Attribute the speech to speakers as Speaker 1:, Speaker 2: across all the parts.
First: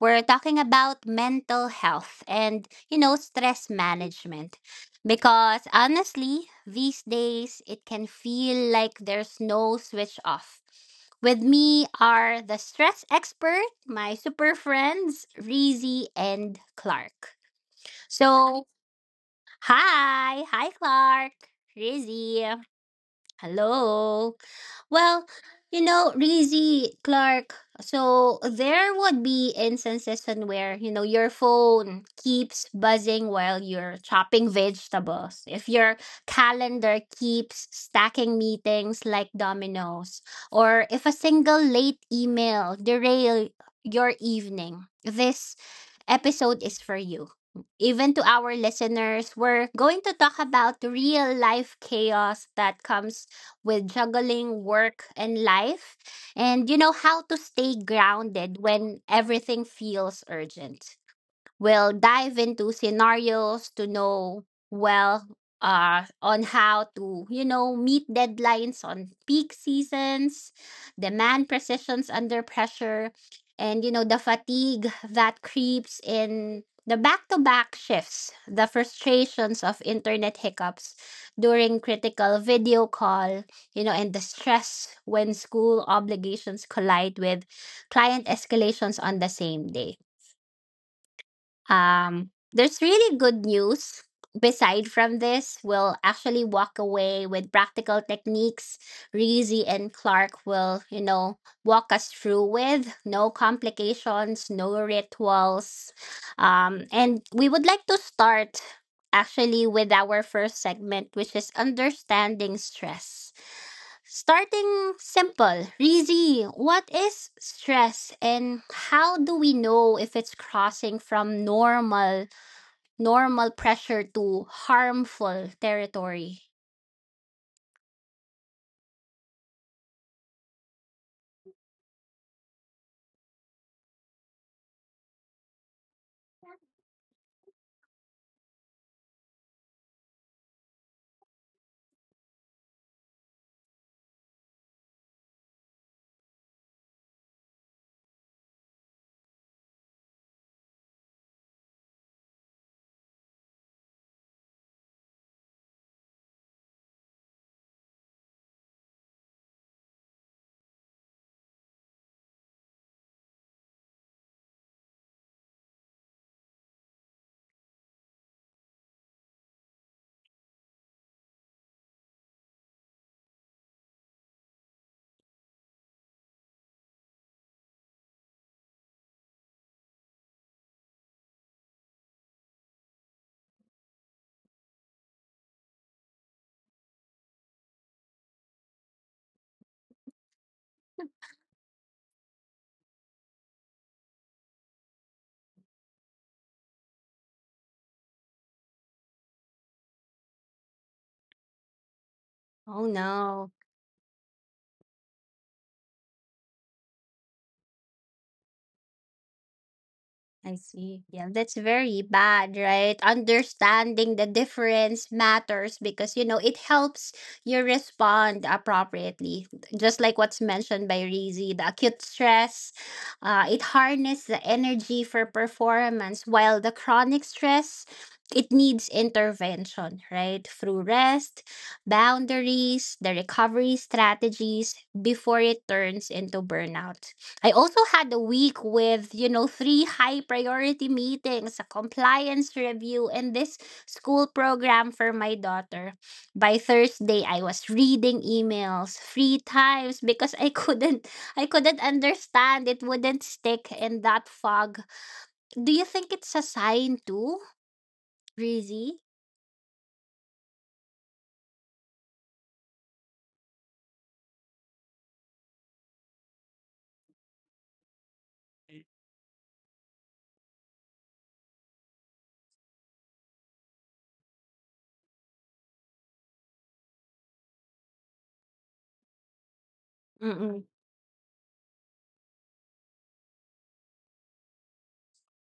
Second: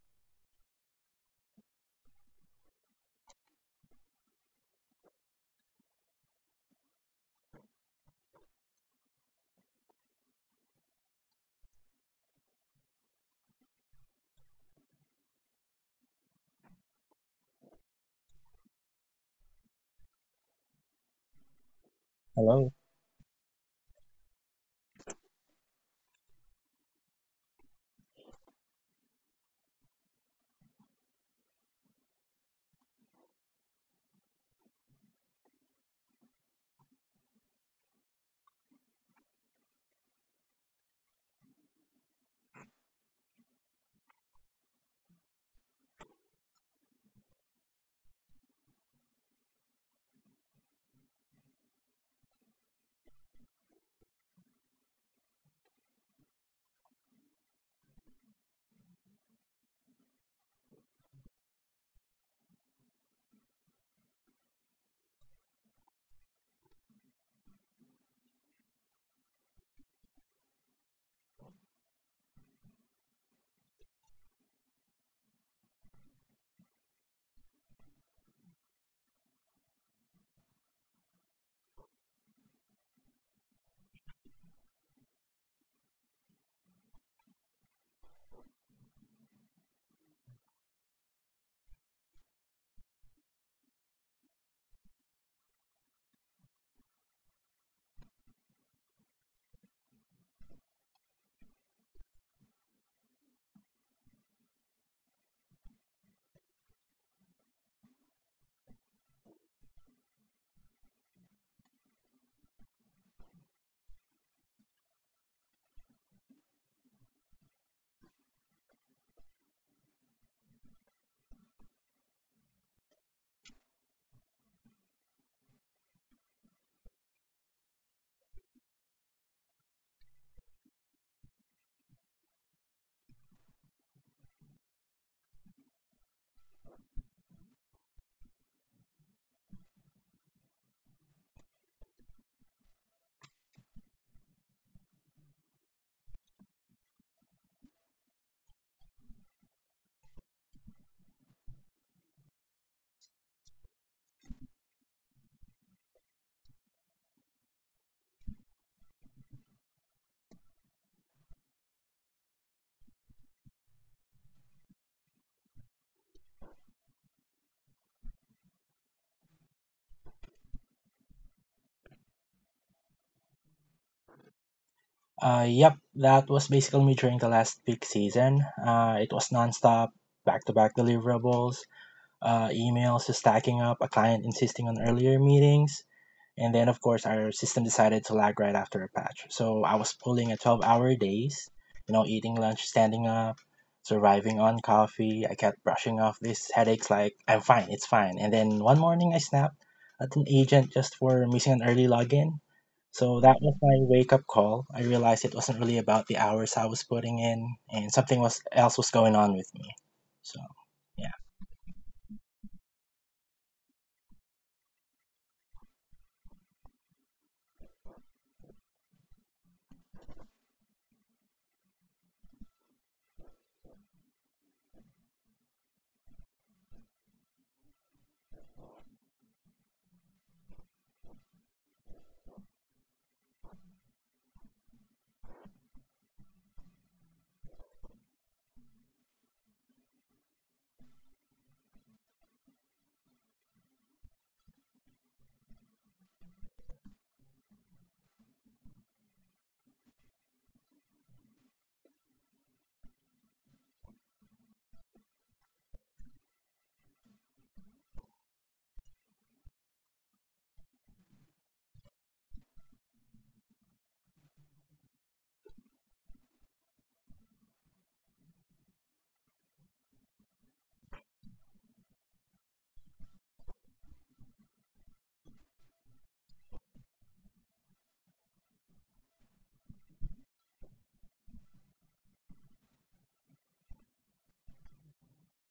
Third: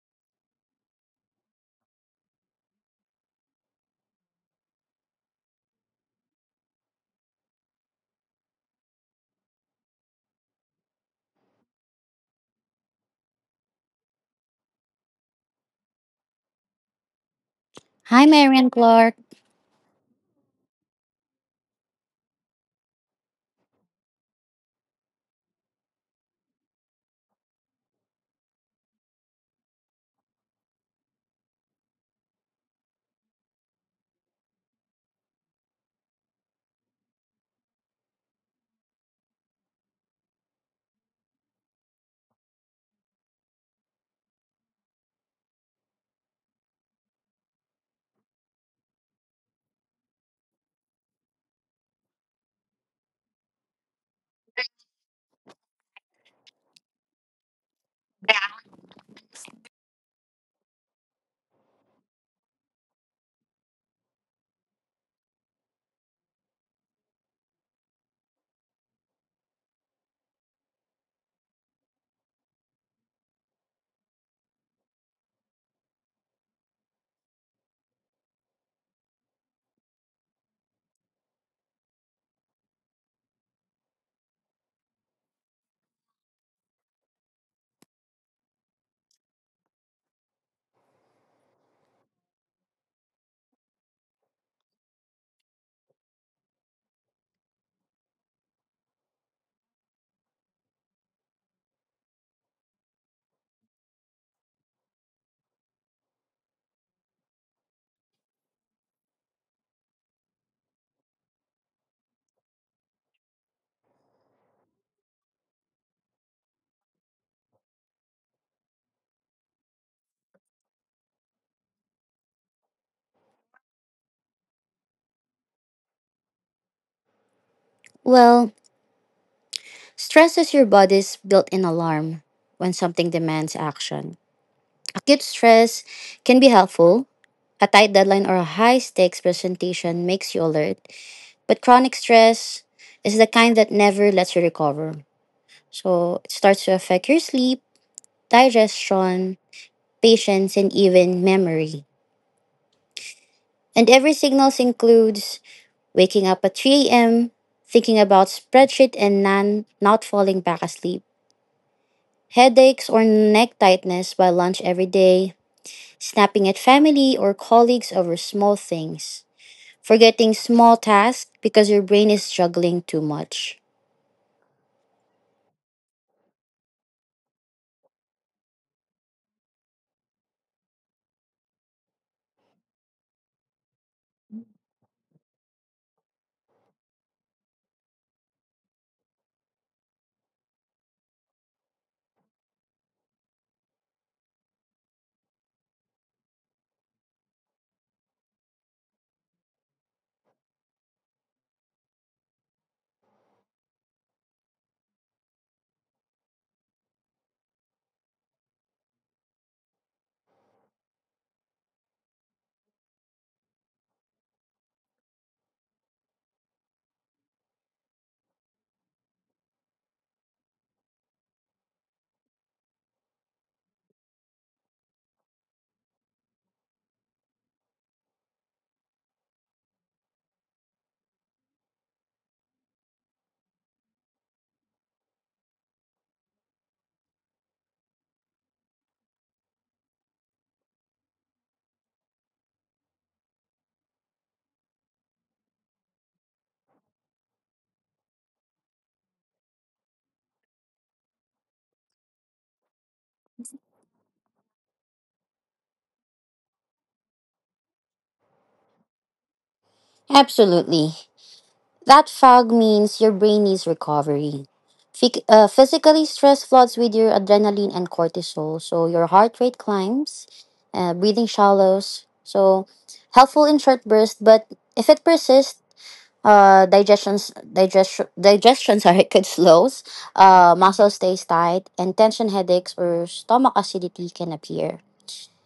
Speaker 1: we're talking about mental health and, stress management. Because honestly, these days, it can feel like there's no switch off. With me are the stress expert, my super friends, Rizzy and Clark.
Speaker 2: Hi,
Speaker 1: So,
Speaker 2: Marian Clark.
Speaker 1: Hi. Hi, Clark. Rizzy.
Speaker 3: Hello.
Speaker 1: Hello. Well, Rizzy Clark, so there would be instances in where, your phone keeps buzzing while you're chopping vegetables. If your calendar keeps stacking meetings like dominoes, or if a single late email derail your evening. This episode is for you. Even to our listeners, we're going to talk about real life chaos that comes with juggling work and life, and you know how to stay grounded when everything feels urgent. We'll dive into scenarios to know well on how to, meet deadlines on peak seasons, demand precisions under pressure, and, the fatigue that creeps in the back to back shifts, the frustrations of internet hiccups during critical video call, and the stress when school obligations collide with client escalations on the same day. There's really good news. Beside from this, we'll actually walk away with practical techniques. Reezy and Clark will, walk us through with no complications, no rituals. And we would like to start actually with our first segment, which is understanding stress. Starting simple, Rizy, what is stress and how do we know if it's crossing from normal pressure to harmful territory?
Speaker 2: Well, Stress is your body's built in alarm when something demands action. Acute stress can be helpful. A tight deadline or a high stakes presentation makes you alert, but chronic stress is the kind that never lets you recover. So it starts to affect your sleep, digestion, patience, and even memory. And every signals includes waking up at 3 a.m., thinking about spreadsheet and not falling back asleep, headaches or neck tightness by lunch every day, snapping at family or colleagues over small things, forgetting small tasks because your brain is struggling too much.
Speaker 3: Yep, that was basically me during the last peak season. It was nonstop, back-to-back deliverables, emails just stacking up, a client insisting on earlier meetings. And then, of course, our system decided to lag right after a patch. So I was pulling a 12-hour hour days, eating lunch, standing up, surviving on coffee. I kept brushing off these headaches like, I'm fine, it's fine. And then one morning I snapped at an agent just for missing an early login.
Speaker 1: Oh
Speaker 3: So that
Speaker 1: no.
Speaker 3: was my wake up call. I realized it wasn't really about the hours I was putting in, and something was else was going on with me. So
Speaker 1: I see.
Speaker 3: yeah.
Speaker 1: Yeah, that's very bad, right? Understanding the difference matters because you know it helps you respond appropriately. Just like what's mentioned by Rizy, the acute stress, it harnesses the energy for performance, while the chronic stress, it needs intervention, right? Through rest, boundaries, the recovery strategies before it turns into burnout. I also had a week with, three high priority meetings, a compliance review, and this school program for my daughter. By Thursday, I was reading emails three times because I couldn't understand. It wouldn't stick in that fog. Do you think it's a sign too, Rizzy?
Speaker 2: Absolutely. That fog means your brain needs recovery. Physically, stress floods with your adrenaline and cortisol, so your heart rate climbs, breathing shallows. So, helpful in short bursts, but if it persists, digestion sorry could slows. Muscle stays tight and tension headaches or stomach acidity can appear.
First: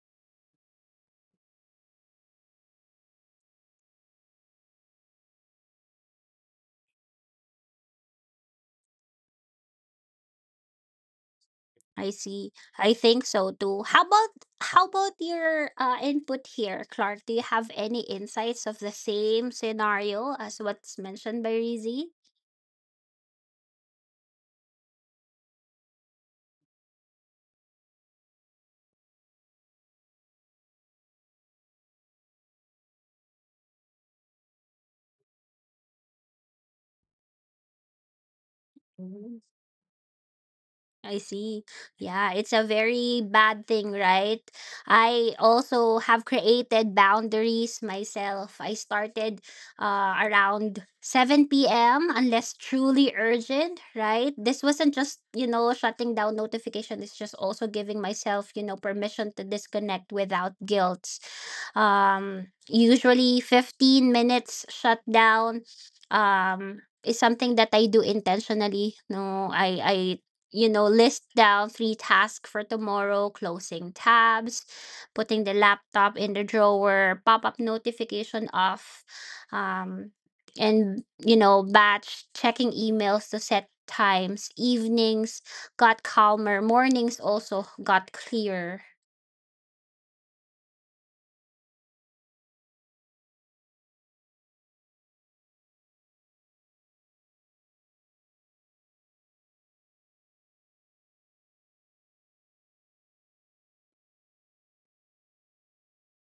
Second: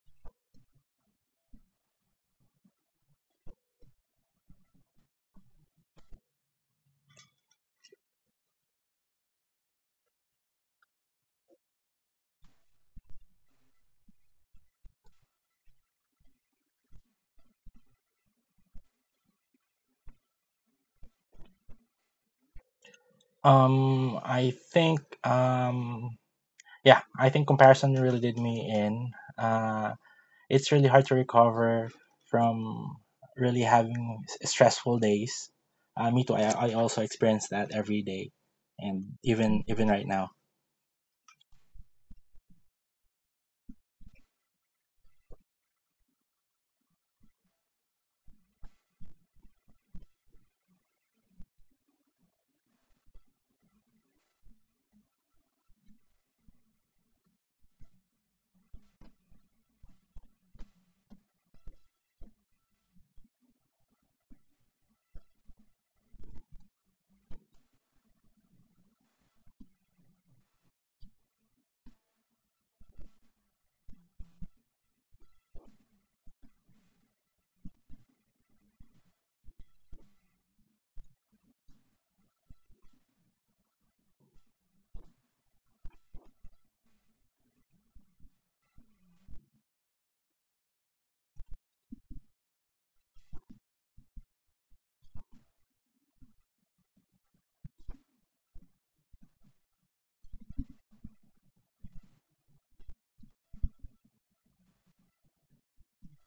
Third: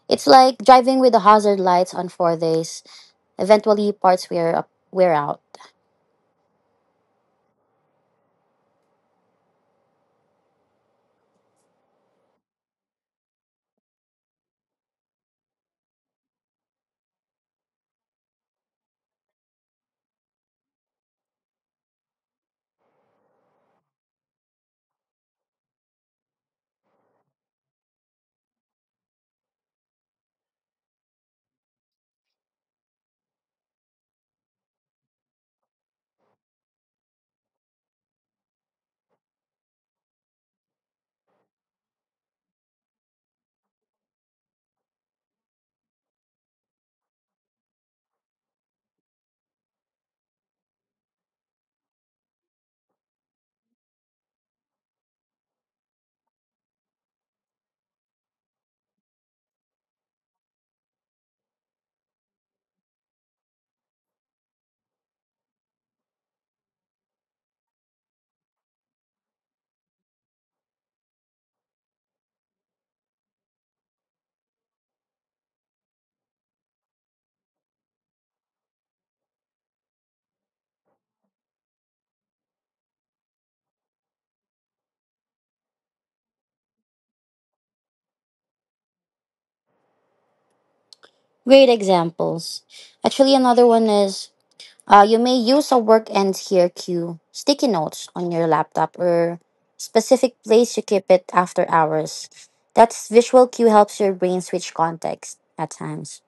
Speaker 2: It's like driving with the hazard lights on for days. Eventually parts wear out.
Speaker 1: I see. I think so too. How about your input here, Clark? Do you have any insights of the same scenario as what's mentioned by Rizzy?
Speaker 3: Um, I think um yeah, I think comparison really did me in. Uh, it's really hard to recover from really having stressful days. Me too. I also experience that every day, and even right now.
Speaker 1: I see. Yeah, it's a very bad thing, right? I also have created boundaries myself. I started around 7 p.m. unless truly urgent, right? This wasn't just, shutting down notification. It's just also giving myself, permission to disconnect without guilt. Usually 15 minutes shutdown is something that I do intentionally. No, I list down three tasks for tomorrow, closing tabs, putting the laptop in the drawer, pop up notification off, um, and, batch checking emails to set times. Evenings got calmer, mornings also got clearer.
Speaker 2: Great examples. Actually, another one is, you may use a work and here cue, sticky notes on your laptop or specific place you keep it after hours. That's visual cue helps your brain switch context at times.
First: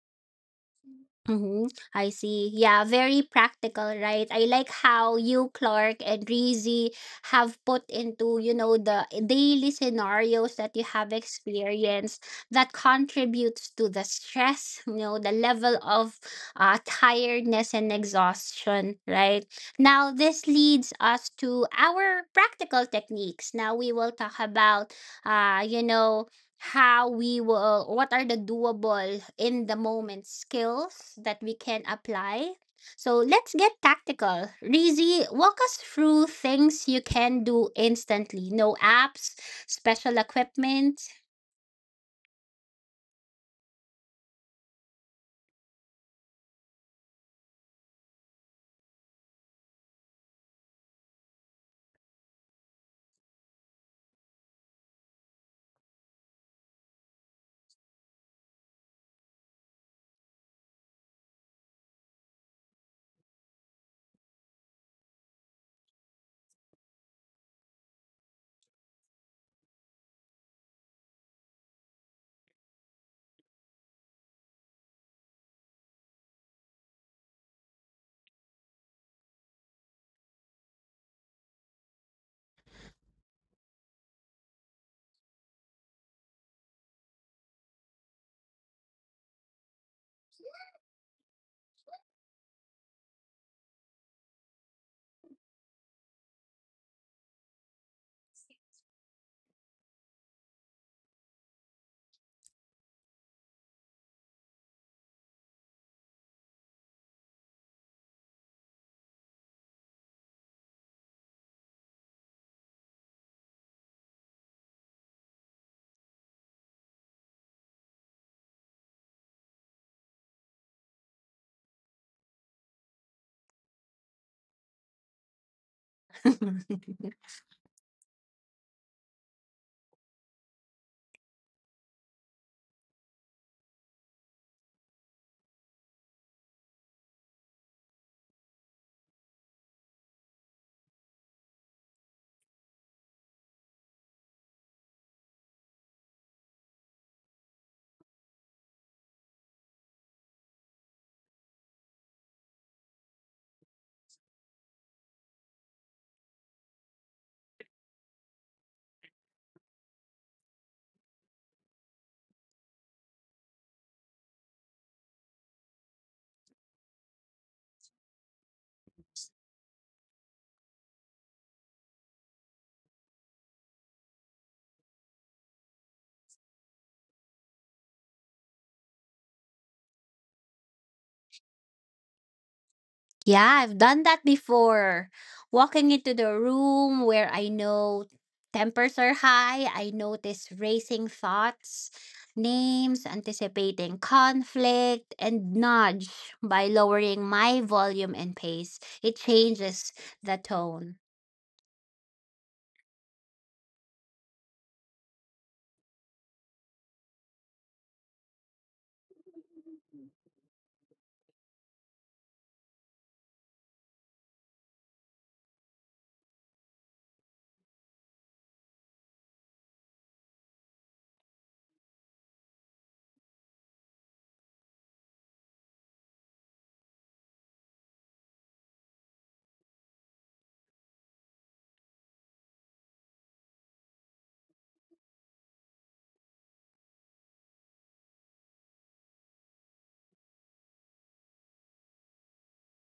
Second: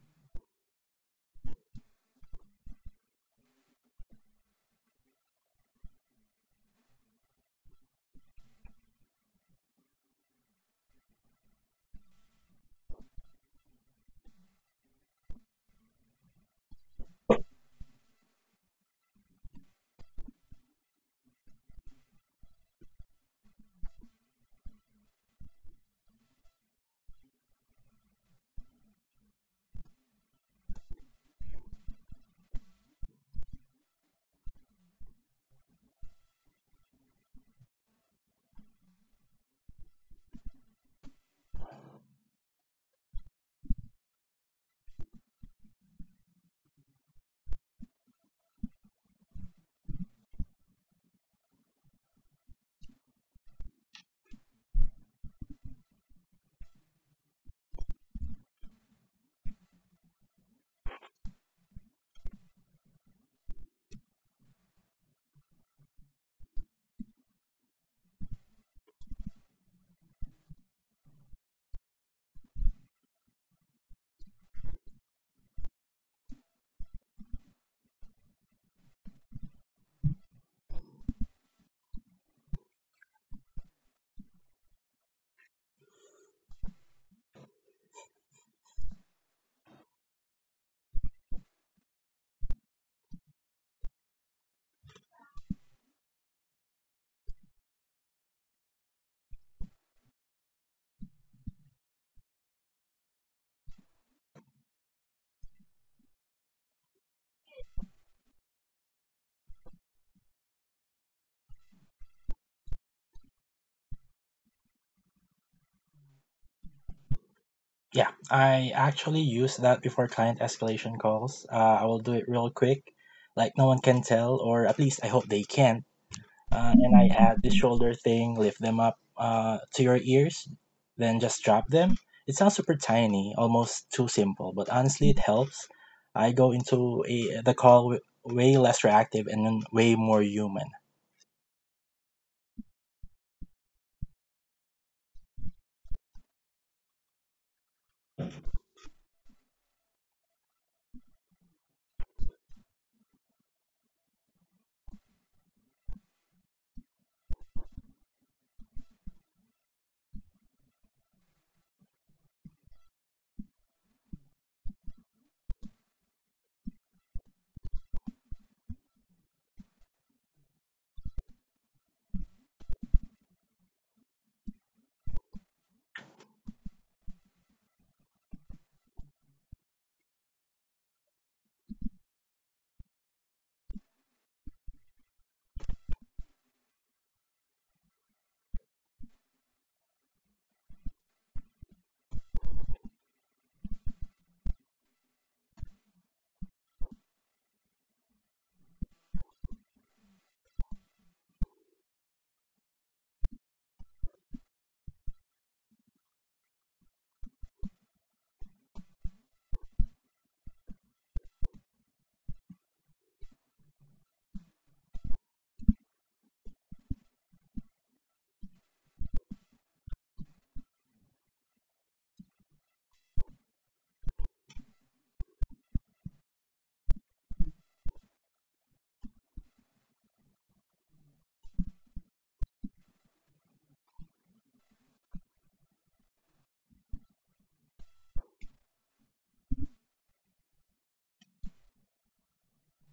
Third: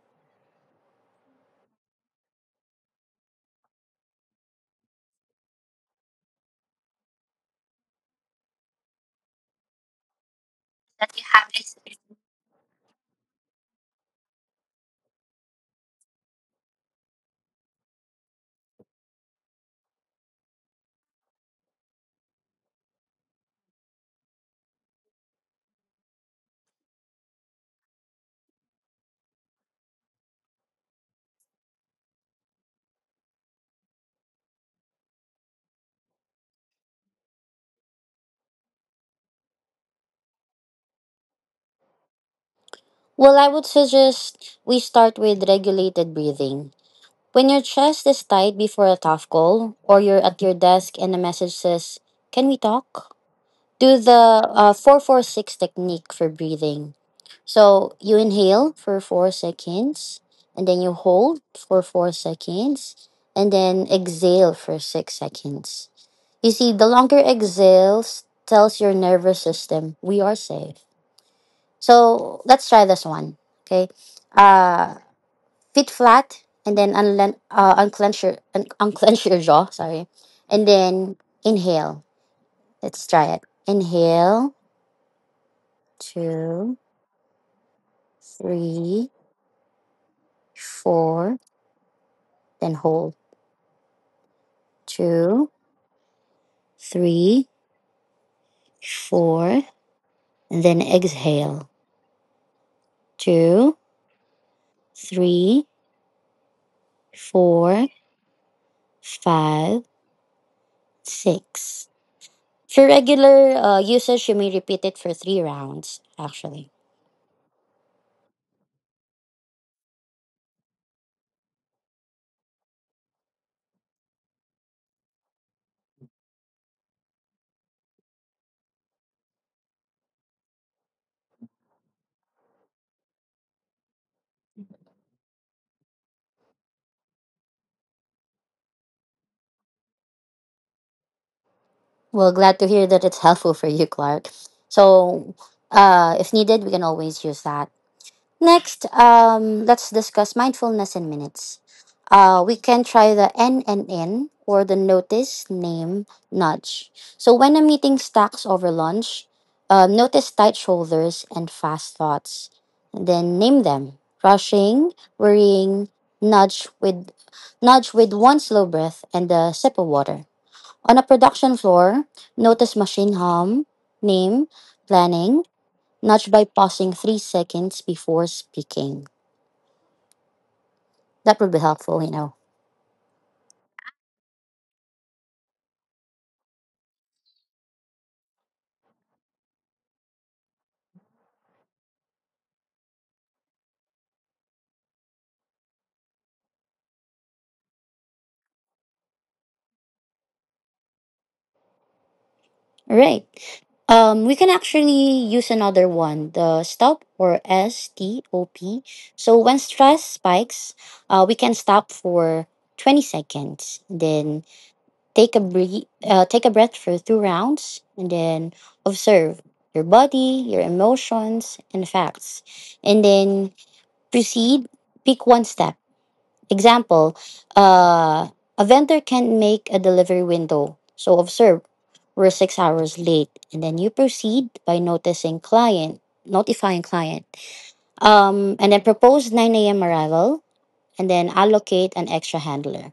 Speaker 1: Mhm, I see. Yeah, very practical, right? I like how you, Clark, and Reezy have put into, the daily scenarios that you
Speaker 2: That
Speaker 1: have
Speaker 2: you have this.
Speaker 1: experienced that contributes to the stress, the level of tiredness and exhaustion, right? Now, this leads us to our practical techniques. Now, we will talk about, you know, how we will what are the doable in the moment skills that we can apply. So let's get tactical. Rizy, walk us through things you can do instantly, no apps, special equipment.
Speaker 2: Well, I would suggest we start with regulated breathing. When your chest is tight before a tough call, or you're at your desk and a message says, "Can we talk?" Do the 446 technique for breathing. So you inhale for 4 seconds, and then you hold for 4 seconds, and then exhale for 6 seconds. You see, the longer exhales tells your nervous system, "We are safe." So let's try this one. Okay. Uh, Feet flat, and then unclench your, unclench your jaw. Sorry. And then inhale. Let's try it. Inhale. Two, three, four. Then hold. Two, three, four. And then exhale. Two, three, four, five, six. For regular usage, you may repeat it for three rounds, actually.
Speaker 3: Yeah, I actually use that before client escalation calls. I will do it real quick, like no one can tell, or at least I hope they can't. And I had this shoulder thing, lift them up to your ears, then just drop them. It sounds super tiny, almost too simple, but honestly, it helps. I go into the call way less reactive and then way more human.
Speaker 2: Well, glad to hear that it's helpful for you, Clark. So, if needed, we can always use that. Next, let's discuss mindfulness in minutes. We can try the N and N, or the notice, name, nudge. So, when a meeting stacks over lunch, notice tight shoulders and fast thoughts. And then name them, rushing, worrying, nudge with, nudge with one slow breath and a sip of water. On a production floor, notice machine hum, name, planning, nudge by pausing 3 seconds before speaking. That would be helpful, you know.
Speaker 1: Yeah, I've done that before. Walking into the room where I know tempers are high, I notice racing thoughts, names, anticipating conflict, and nudge by lowering my volume and pace. It changes the tone.
Speaker 2: All right. We can actually use another one, the stop, or STOP. So when stress spikes, we can stop for 20 seconds, then take a breath for two rounds, and then observe your body, your emotions, and facts. And then proceed, pick one step. Example, uh, a vendor can make a delivery window. So observe, we're 6 hours late, and then you proceed by notifying client, and then propose 9 a.m. arrival, and then allocate an extra handler.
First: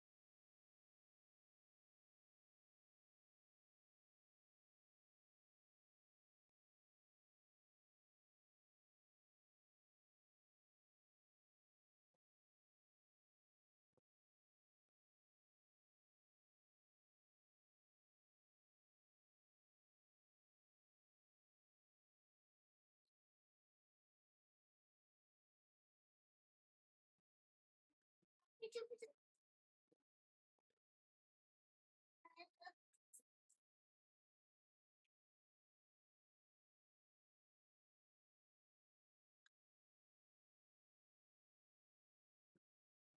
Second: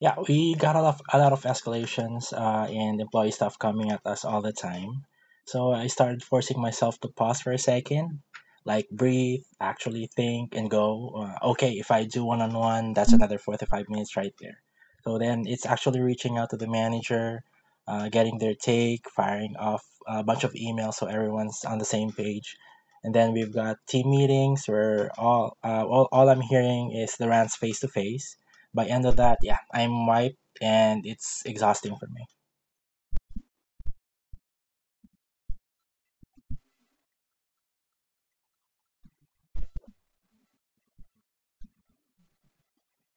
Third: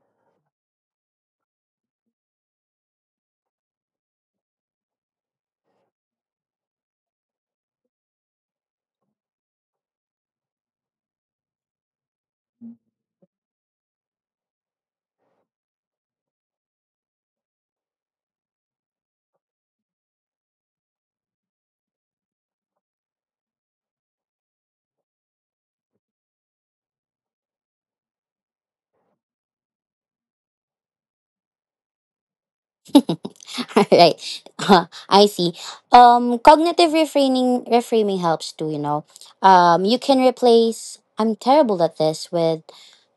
Speaker 3: Yeah, we got a lot of escalations and employee stuff coming at us all the time. So I started forcing myself to pause for a second, like breathe, actually think, and go, okay, if I do one on one, that's another 45 minutes right there. So then it's actually reaching out to the manager, getting their take, firing off a bunch of emails so everyone's on the same page. And then we've got team meetings where all I'm hearing is the rants face to face. By end of that, yeah, I'm wiped and it's exhausting for me.
Speaker 2: All right. I see. Cognitive reframing helps too. You know, you can replace "I'm terrible at this" with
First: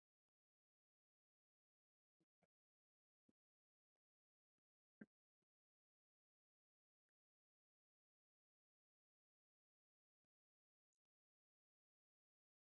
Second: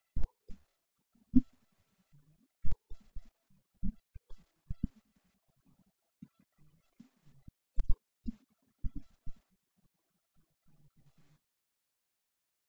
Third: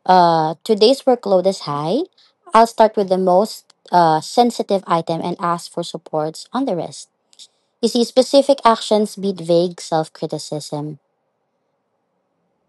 Speaker 2: "Today's workload is high. I'll start with the most sensitive item and ask for supports on the rest." You see, specific actions beat vague self criticism.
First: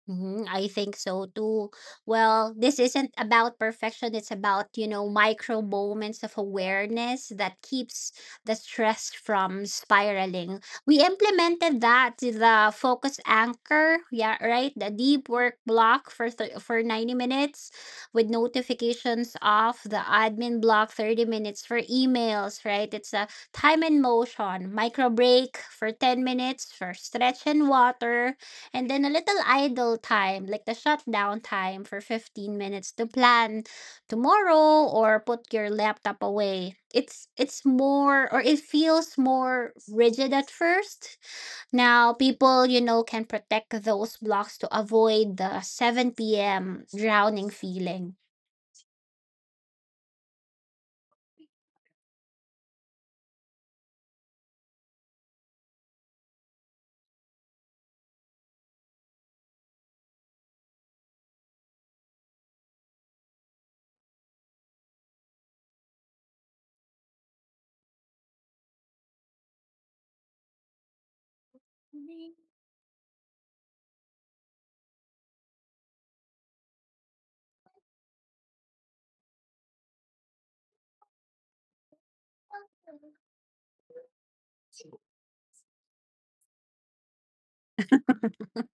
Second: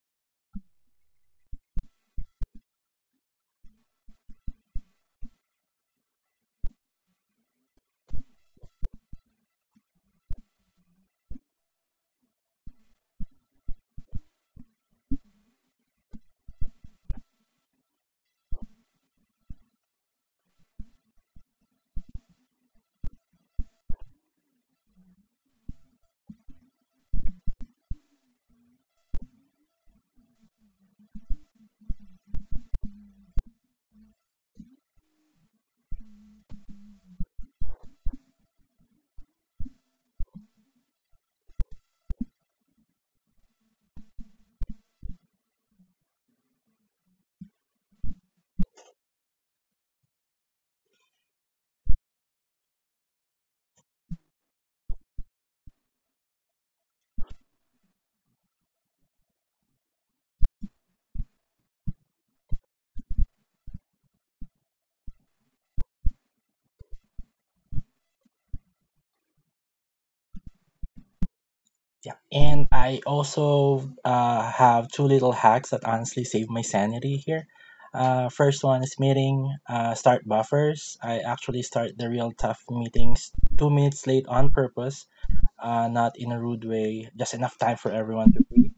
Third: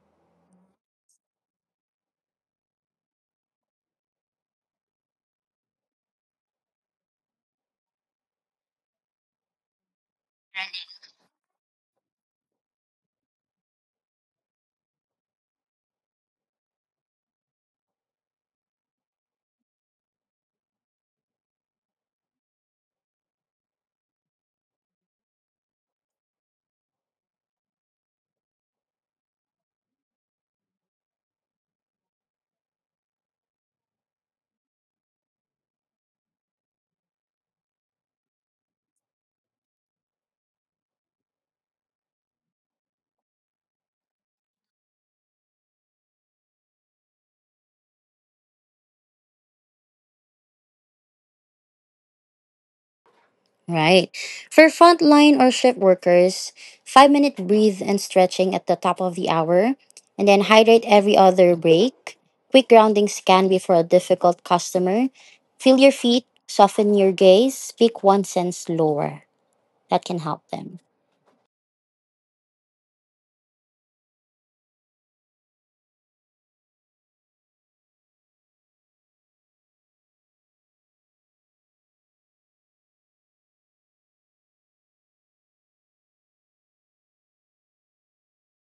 Speaker 1: Mhm, I think so too. Well, this isn't about perfection. It's about, micro moments of awareness that keeps the stress from spiraling. We implemented that to the focus anchor, yeah, right? The deep work block for for 90 minutes with notifications off, the admin block 30 minutes for emails, right? It's a time and motion, micro break for 10 minutes for stretch and water, and then a little idle time, like the shutdown time for 15 minutes to plan tomorrow or put your laptop away. It's more, or it feels more rigid at first. Now people, can protect those blocks to avoid the 7 p.m. drowning feeling.
Speaker 2: Right. For frontline or shift workers, 5 minute breathe and stretching at the top of the hour, and then hydrate every other break. Quick grounding scan before a difficult customer. Feel your feet, soften your gaze, speak one sense lower. That can help them.
Speaker 3: Yeah. And I also have two little hacks that honestly save my sanity here. First one is meeting start buffers. I actually start the real tough meetings 2 minutes late on purpose, not in a rude way, just enough time for everyone to breathe,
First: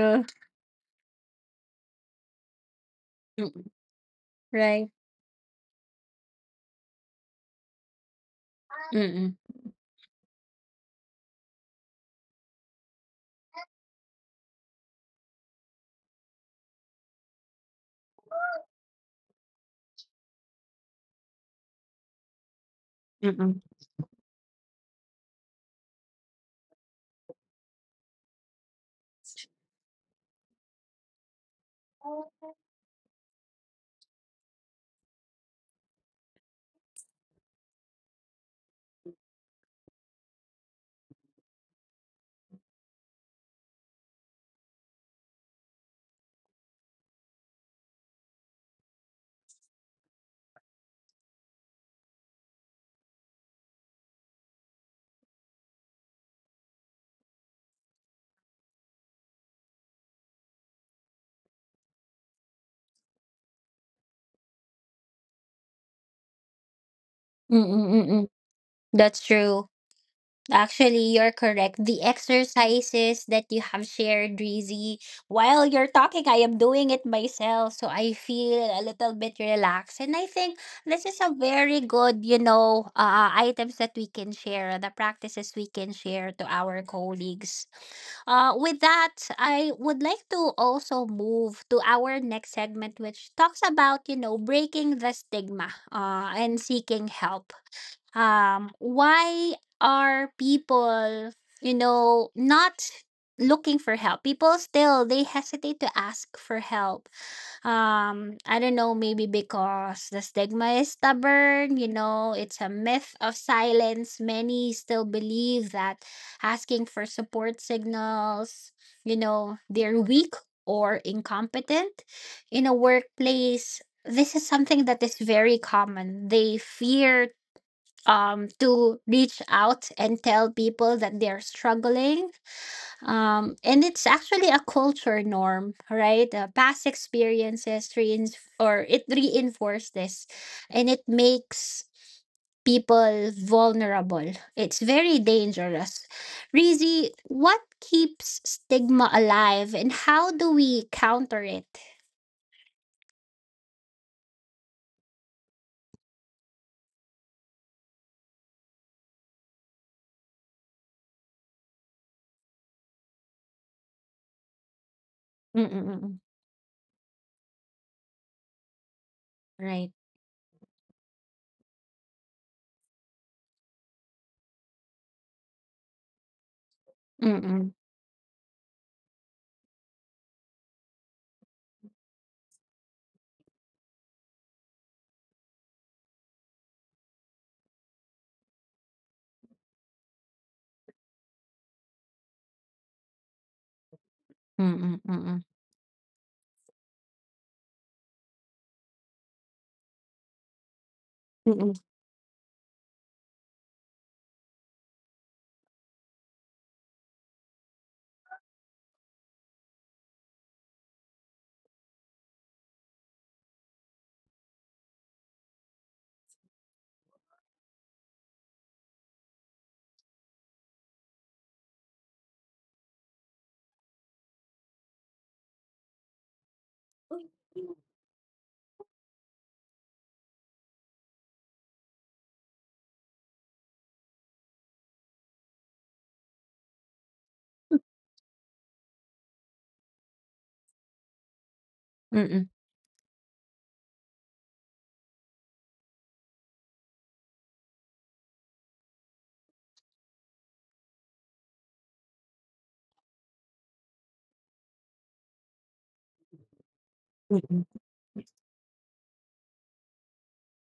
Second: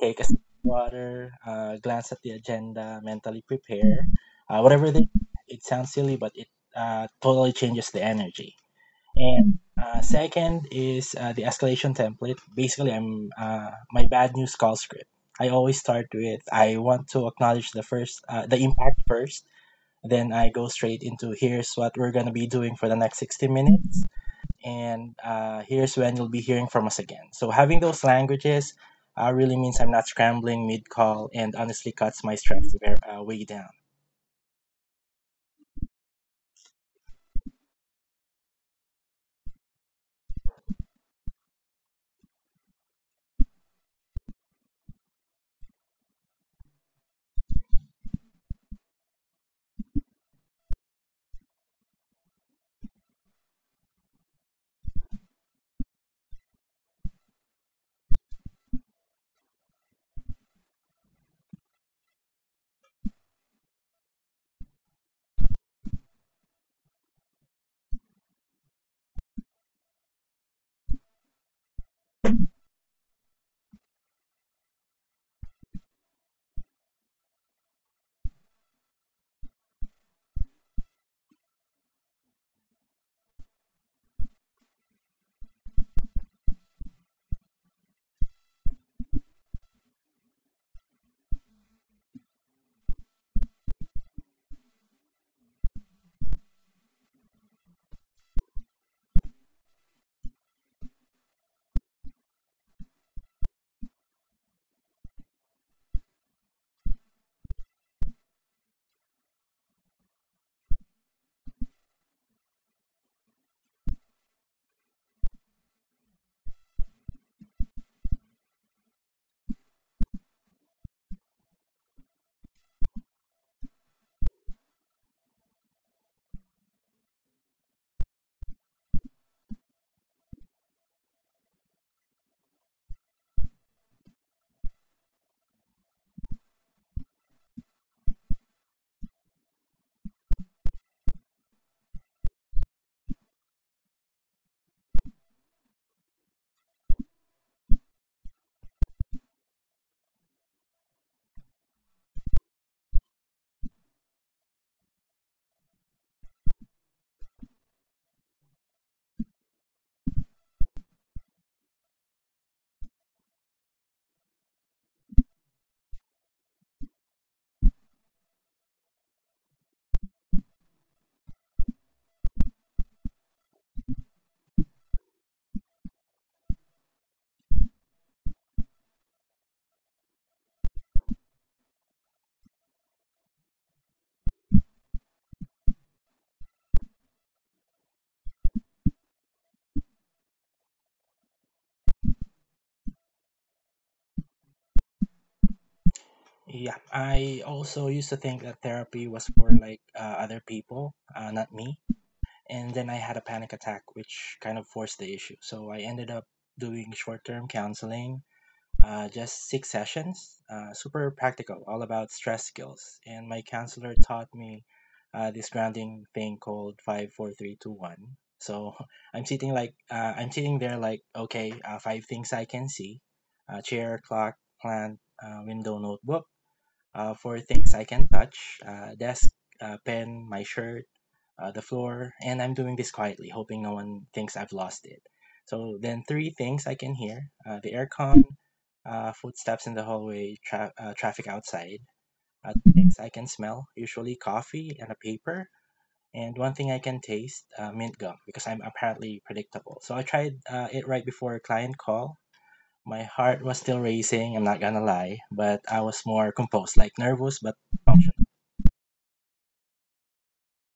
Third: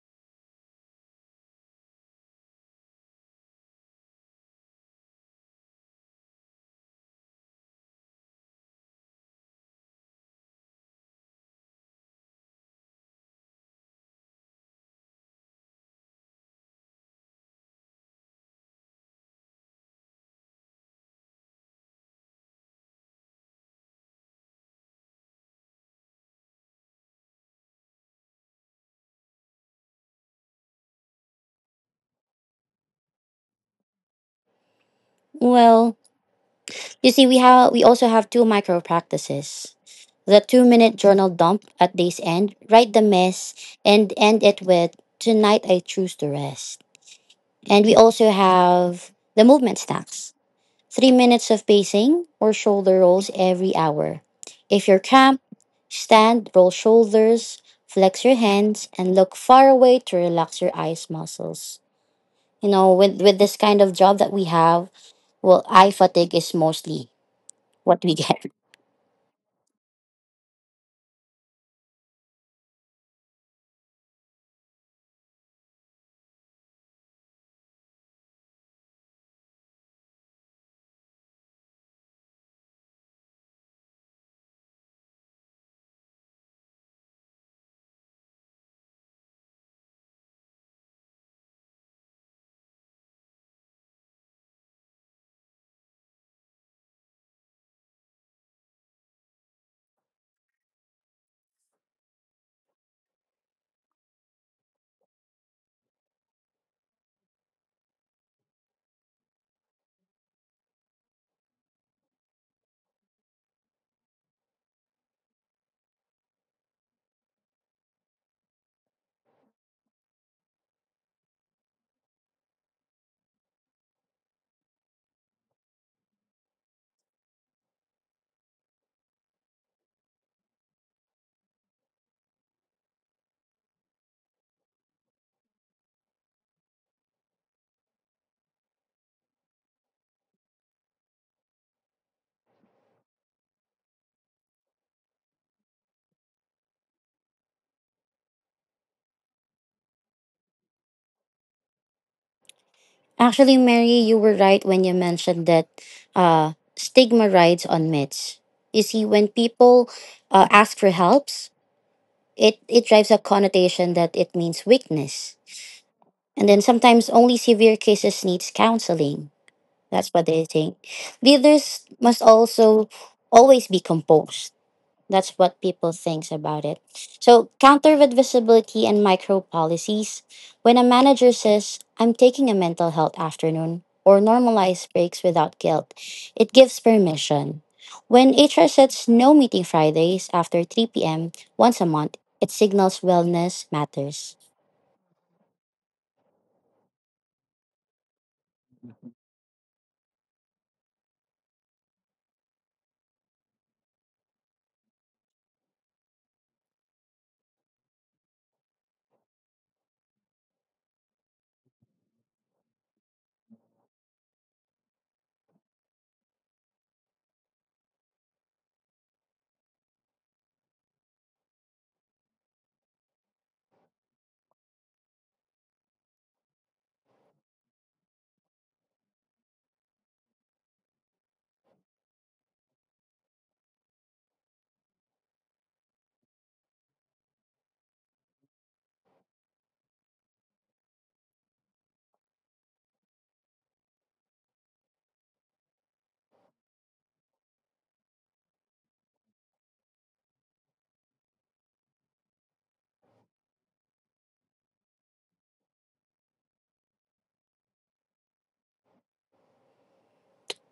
Speaker 3: take a sip of water, glance at the agenda, mentally
Speaker 1: Mm,
Speaker 3: prepare. Uh,
Speaker 1: right.
Speaker 3: whatever they, it sounds silly, but it totally changes the energy.
Speaker 1: Mm-mm,
Speaker 3: And second is the escalation template. Basically, I'm my bad news call script. I always start with I want to acknowledge the impact first. Then I go straight into here's what we're gonna be doing for the next sixty
Speaker 1: mm-mm,
Speaker 3: minutes, and here's when you'll be hearing from us again. So having those languages really means I'm not scrambling mid call, and honestly cuts my stress way down.
Speaker 2: Well, you see, we also have two micro practices. The 2 minute journal dump at day's end, write the mess, and end it with tonight I choose to rest. And we also have the movement stacks, 3 minutes of pacing or shoulder rolls every hour. If you're cramped, stand, roll shoulders, flex your hands, and look far away to relax your eyes muscles. You know, with this kind of job that we have, well, eye fatigue is mostly
Speaker 1: mm-mm,
Speaker 2: what we
Speaker 1: mm-mm.
Speaker 2: get.
Speaker 1: That's true. Actually, you're correct. The exercises that you have shared, Rizzy, while you're talking, I am doing it myself. So I feel a little bit relaxed. And I think this is a very good, items that we can share, the practices we can share to our colleagues. With that, I would like to also move to our next segment, which talks about, breaking the stigma and seeking help. Why are people, not looking for help? People still, they hesitate to ask for help. I don't know, maybe because the stigma is stubborn. You know, it's a myth of silence. Many still believe that asking for support signals, they're weak or incompetent. In a workplace, this is something that is very common. They fear to reach out and tell people that they're struggling. And it's actually a culture norm, right? Past experiences reins or it reinforces this, and it makes people vulnerable. It's very dangerous. Rizy, what keeps stigma alive, and how do we counter it?
Speaker 2: Actually, Mary, you were right when you mentioned that stigma rides on myths. You see, when people ask for help, it drives a connotation that it means weakness.
Speaker 1: Mm-mm-mm.
Speaker 2: And then sometimes only severe cases needs counseling.
Speaker 1: Right.
Speaker 2: That's what they think. Leaders must also always be composed, that's what people thinks about it. So
Speaker 1: Mm-mm.
Speaker 2: counter with visibility and micro policies. When a manager says, "I'm taking a mental health afternoon," or normalize breaks without guilt, it gives permission. When HR sets no meeting Fridays after 3 p.m. once a month, it signals wellness matters.
Speaker 1: Mm-mm. Mm-mm.
Speaker 3: Yeah, I also used to think that therapy was for like other people, not
Speaker 1: Mm-mm.
Speaker 3: me. And then I had a panic attack, which kind of forced the issue. So I ended up doing short term counseling, just six sessions, super practical, all about stress skills. And my counselor taught me this grounding thing called five, four, three, two, one. So I'm sitting there like okay, five things I can see: chair, clock, plant, window, notebook, for things I can touch, desk, pen, my shirt, the floor, and I'm doing this quietly, hoping no one thinks I've lost it. So then, three things I can hear, the aircon, footsteps in the hallway, traffic outside, things I can smell, usually coffee and a paper. And one thing I can taste, mint gum, because I'm apparently predictable. So I tried it right before a client call, my heart was still racing, I'm not gonna lie, but I was more composed, like nervous but functional.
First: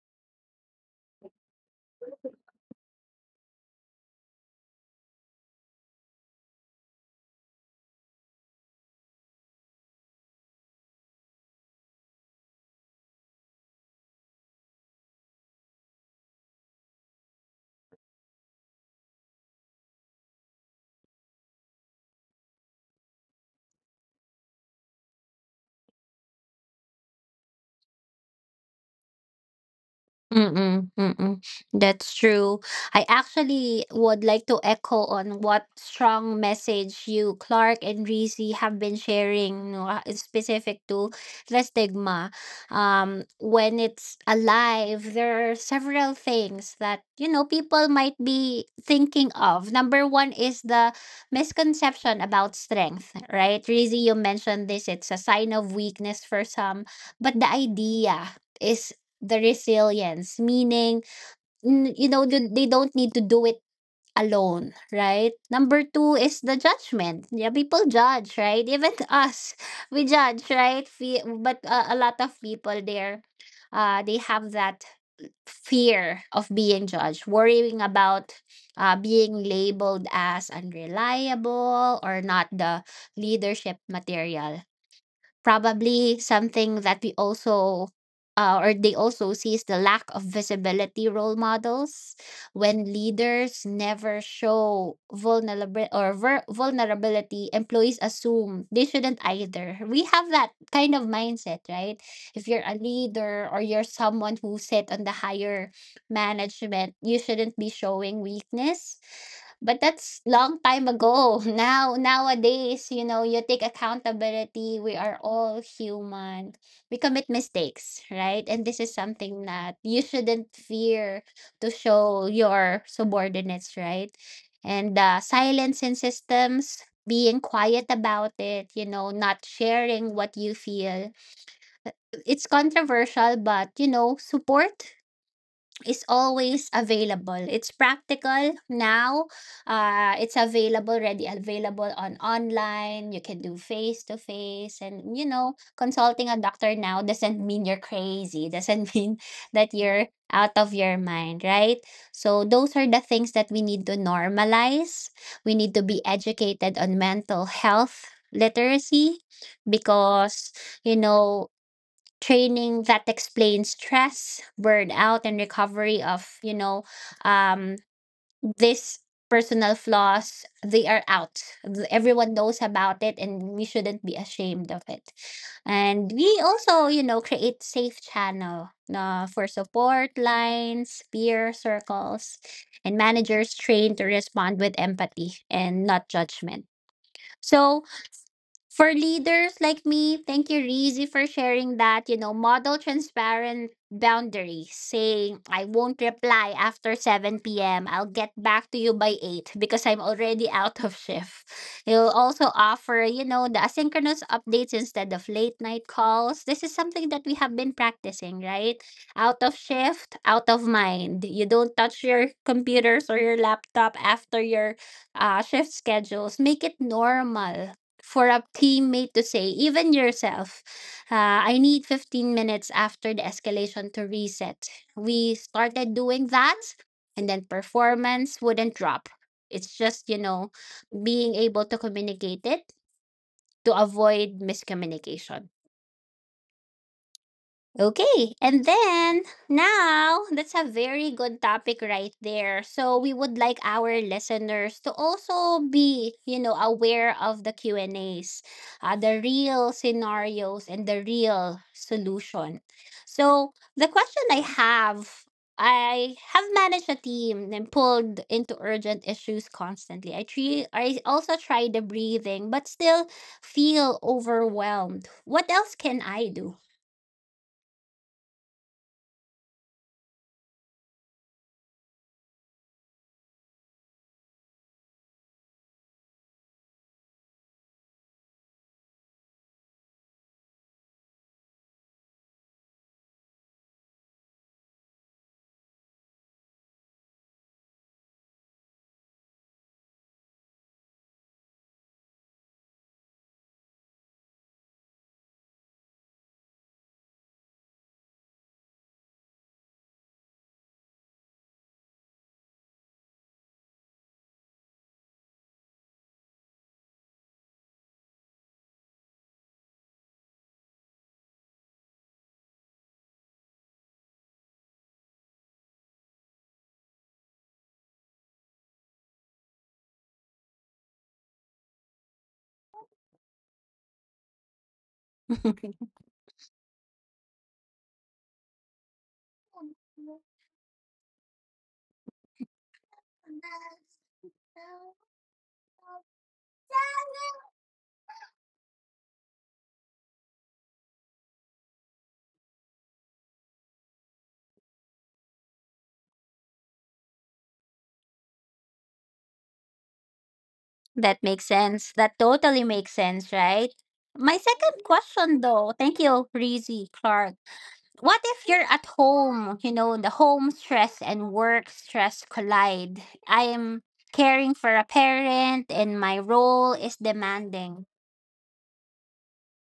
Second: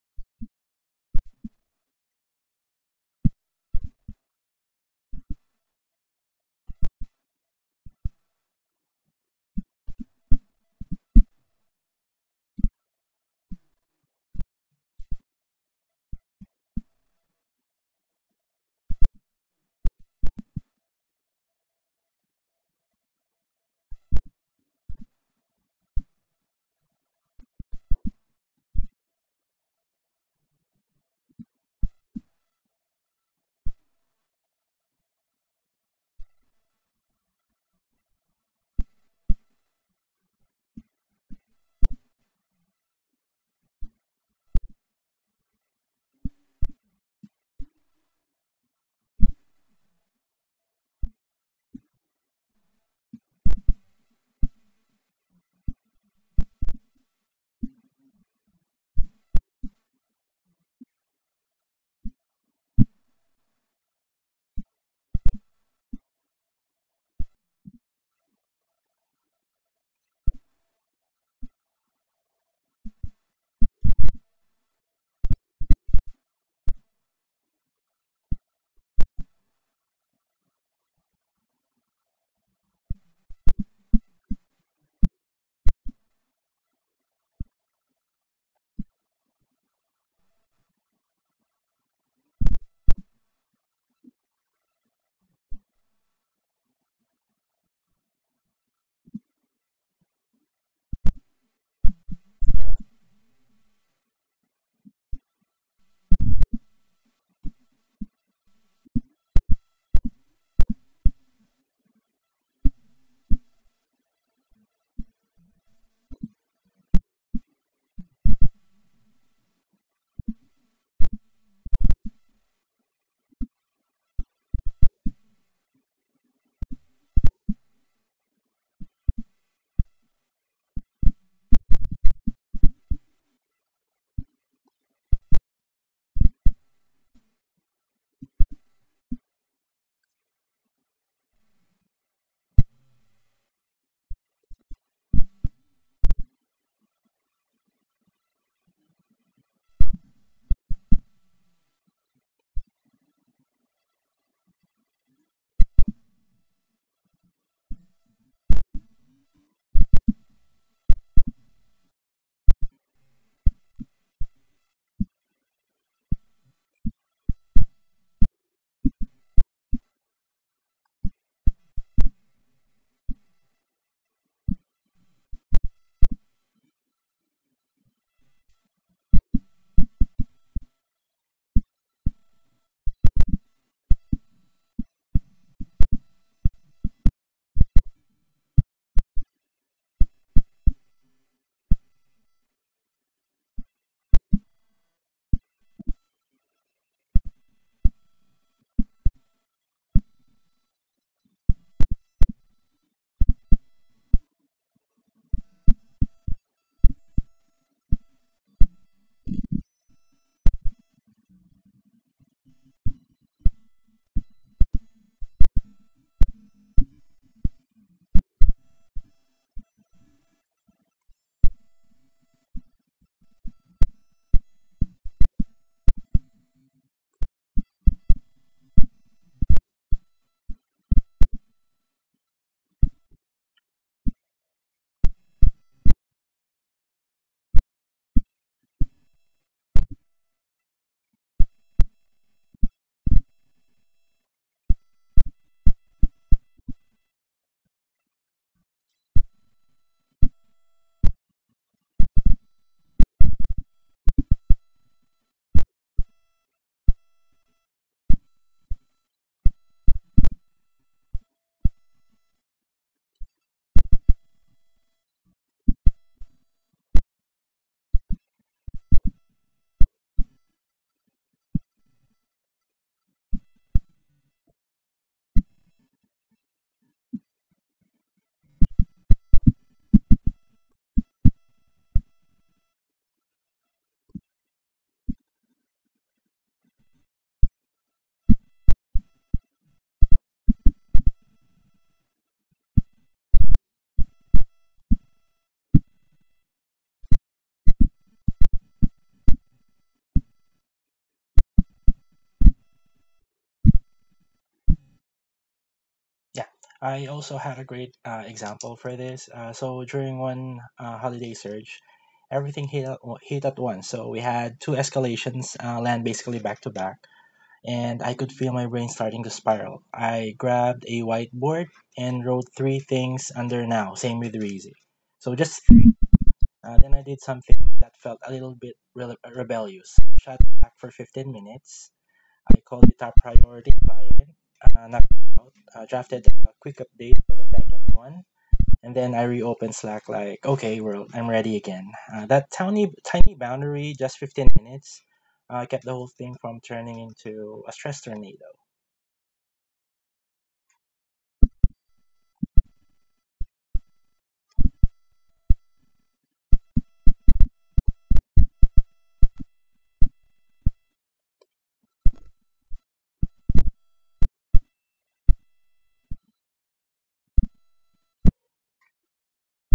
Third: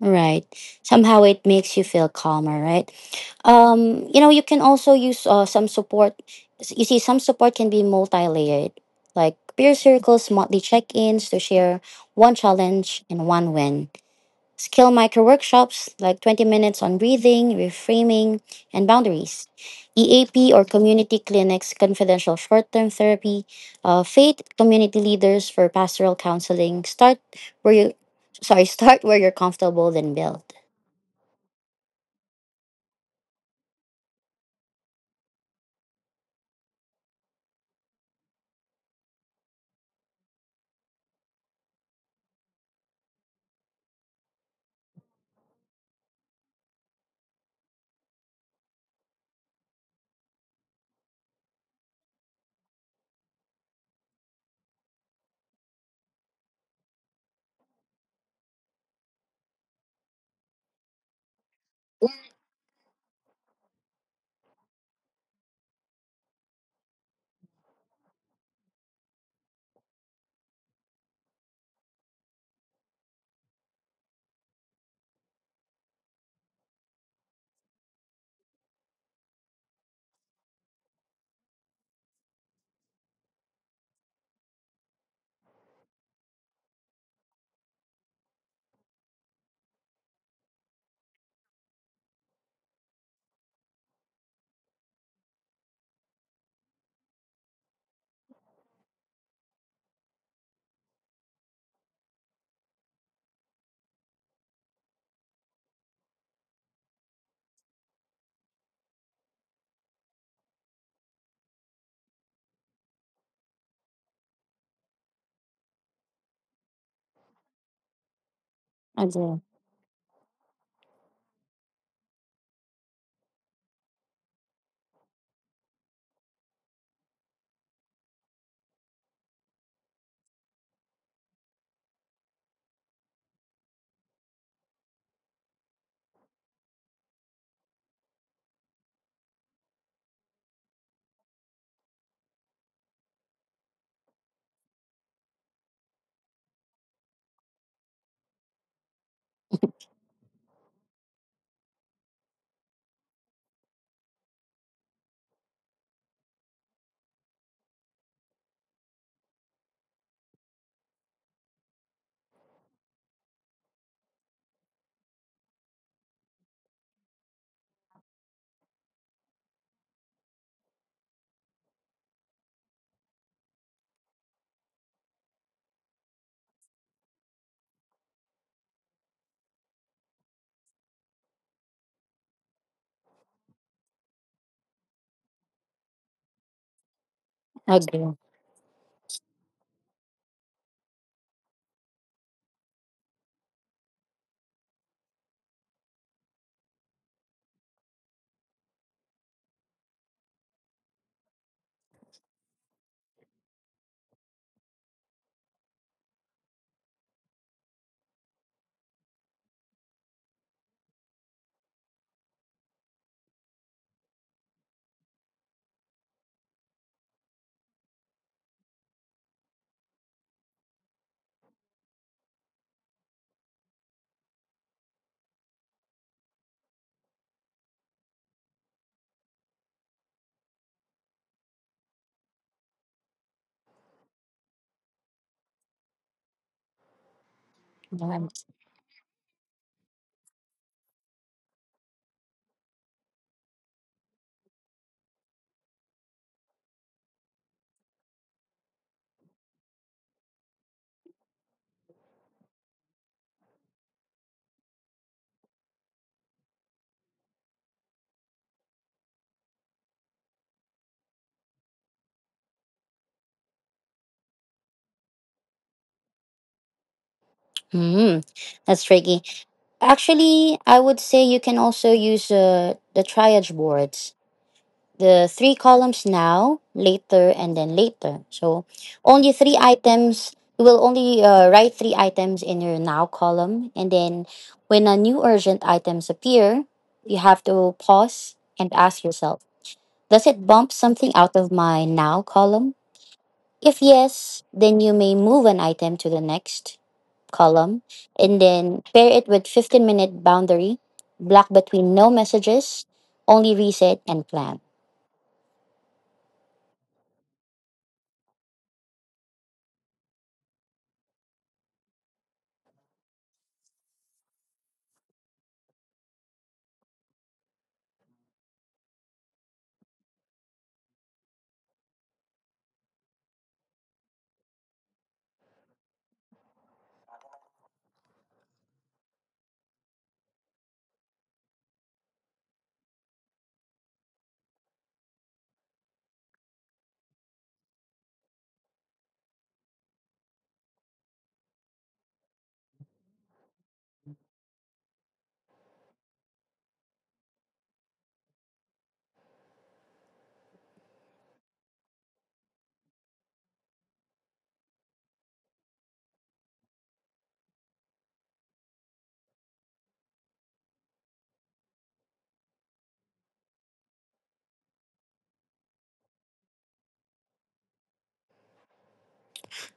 Speaker 2: Right. Somehow it makes you feel calmer, right? You know, you can also use some support. You see, some support can be multi-layered, like peer circles, monthly check-ins to share one challenge and one win. Skill micro workshops like 20 minutes on breathing, reframing, and boundaries. EAP or community clinics, confidential short term therapy, faith community leaders for pastoral counseling. Start where you, sorry, start where you're comfortable, then build.
Speaker 1: Mm-mm, mm-mm. That's true. I actually would like to echo on what strong message you, Clark, and Reese have been sharing, no, is specific to the stigma. When it's alive, there are several things that, people might be thinking of. Number one is the misconception about strength, right? Reese, you mentioned this, it's a sign of weakness for some, but the idea. Is the resilience, meaning, you know, they don't need to do it alone, right? Number two is the judgment. Yeah, people judge, right? Even us, we judge, right? But a lot of people there, they have that fear of being judged, worrying about being labeled as unreliable or not the leadership material. Probably something that we also or they also see is the lack of visibility role models. When leaders never show vulnerability or vulnerability, employees assume they shouldn't either. We have that kind of mindset, right? If you're a leader or you're someone who sit on the higher management, you shouldn't be showing weakness. But that's long time ago. Now nowadays, you know, you take accountability. We are all human. We commit mistakes, right? And this is
Speaker 2: Okay.
Speaker 1: something that you shouldn't fear to show your subordinates, right? And silence in systems, being quiet about it, you know, not sharing what you feel. uh, It's controversial, but you know, support is always available. It's practical now. It's available, already available on online. You can do face to face, and you know, consulting a doctor now doesn't mean you're crazy. Doesn't mean that you're out of your mind, right? So those are the things that we need to normalize. We need to be educated on mental health literacy because you know training that explains stress, burnout, and recovery of, um, this personal flaws. They are out. Everyone knows about it, and we shouldn't be ashamed of it. And we also, create safe channel for support lines, peer circles, and managers trained to respond with empathy and not judgment. So
Speaker 2: Okay.
Speaker 1: for leaders like me, thank you, Reezy, for sharing that. You know, model transparent boundaries, saying, I won't reply after 7 p.m. I'll get back to you by 8 because I'm already out of shift. You'll also offer, the asynchronous updates instead of late night calls. This is something that we have been practicing, right? Out of shift, out of mind. You don't touch your computers or your laptop after your shift schedules. Make it normal for a teammate to say, even yourself, I need 15 minutes after the escalation to reset. We started doing that, and then performance wouldn't drop. It's just, being able to communicate it to avoid miscommunication.
Speaker 2: Um,
Speaker 1: Okay, and then now that's a very good topic right there. So we would like our listeners to also be, aware of the Q and A's, the real scenarios and the real solution. So the question I have managed a team and pulled into urgent issues constantly. I also try the breathing, but still feel overwhelmed. What else can I do?
Speaker 2: Mm, that's tricky. Actually, I would say you can also use the triage boards. The three columns, now, later, and then later. So only three items. You will only write three items in your now column, and then when a new urgent items appear, you have to pause and ask yourself, does it bump something out of my now column? If yes, then you may move an item to the next column, and then pair it with 15-minute boundary block between no messages, only reset and plan.
Speaker 3: Yeah, I also had a great example for this. So during one holiday surge, everything hit at once. So we had two escalations land basically back to back, and I could feel my brain starting to spiral. I grabbed a whiteboard and wrote three things under now, same with Reezy. So just Then I did something that felt a little bit rebellious. Shut back for 15 minutes. I called it a priority client, knocked out, drafted a quick update for the second one, and then I reopened Slack like, okay, world, I'm ready again. That tiny, tiny boundary, just 15 minutes, kept the whole thing from turning into a stress tornado.
Speaker 1: That makes sense. That totally makes sense, right? My second question, though, thank you, Breezy Clark. What if you're at home, you know, the home stress and work stress collide? I am caring for a parent and my role is demanding.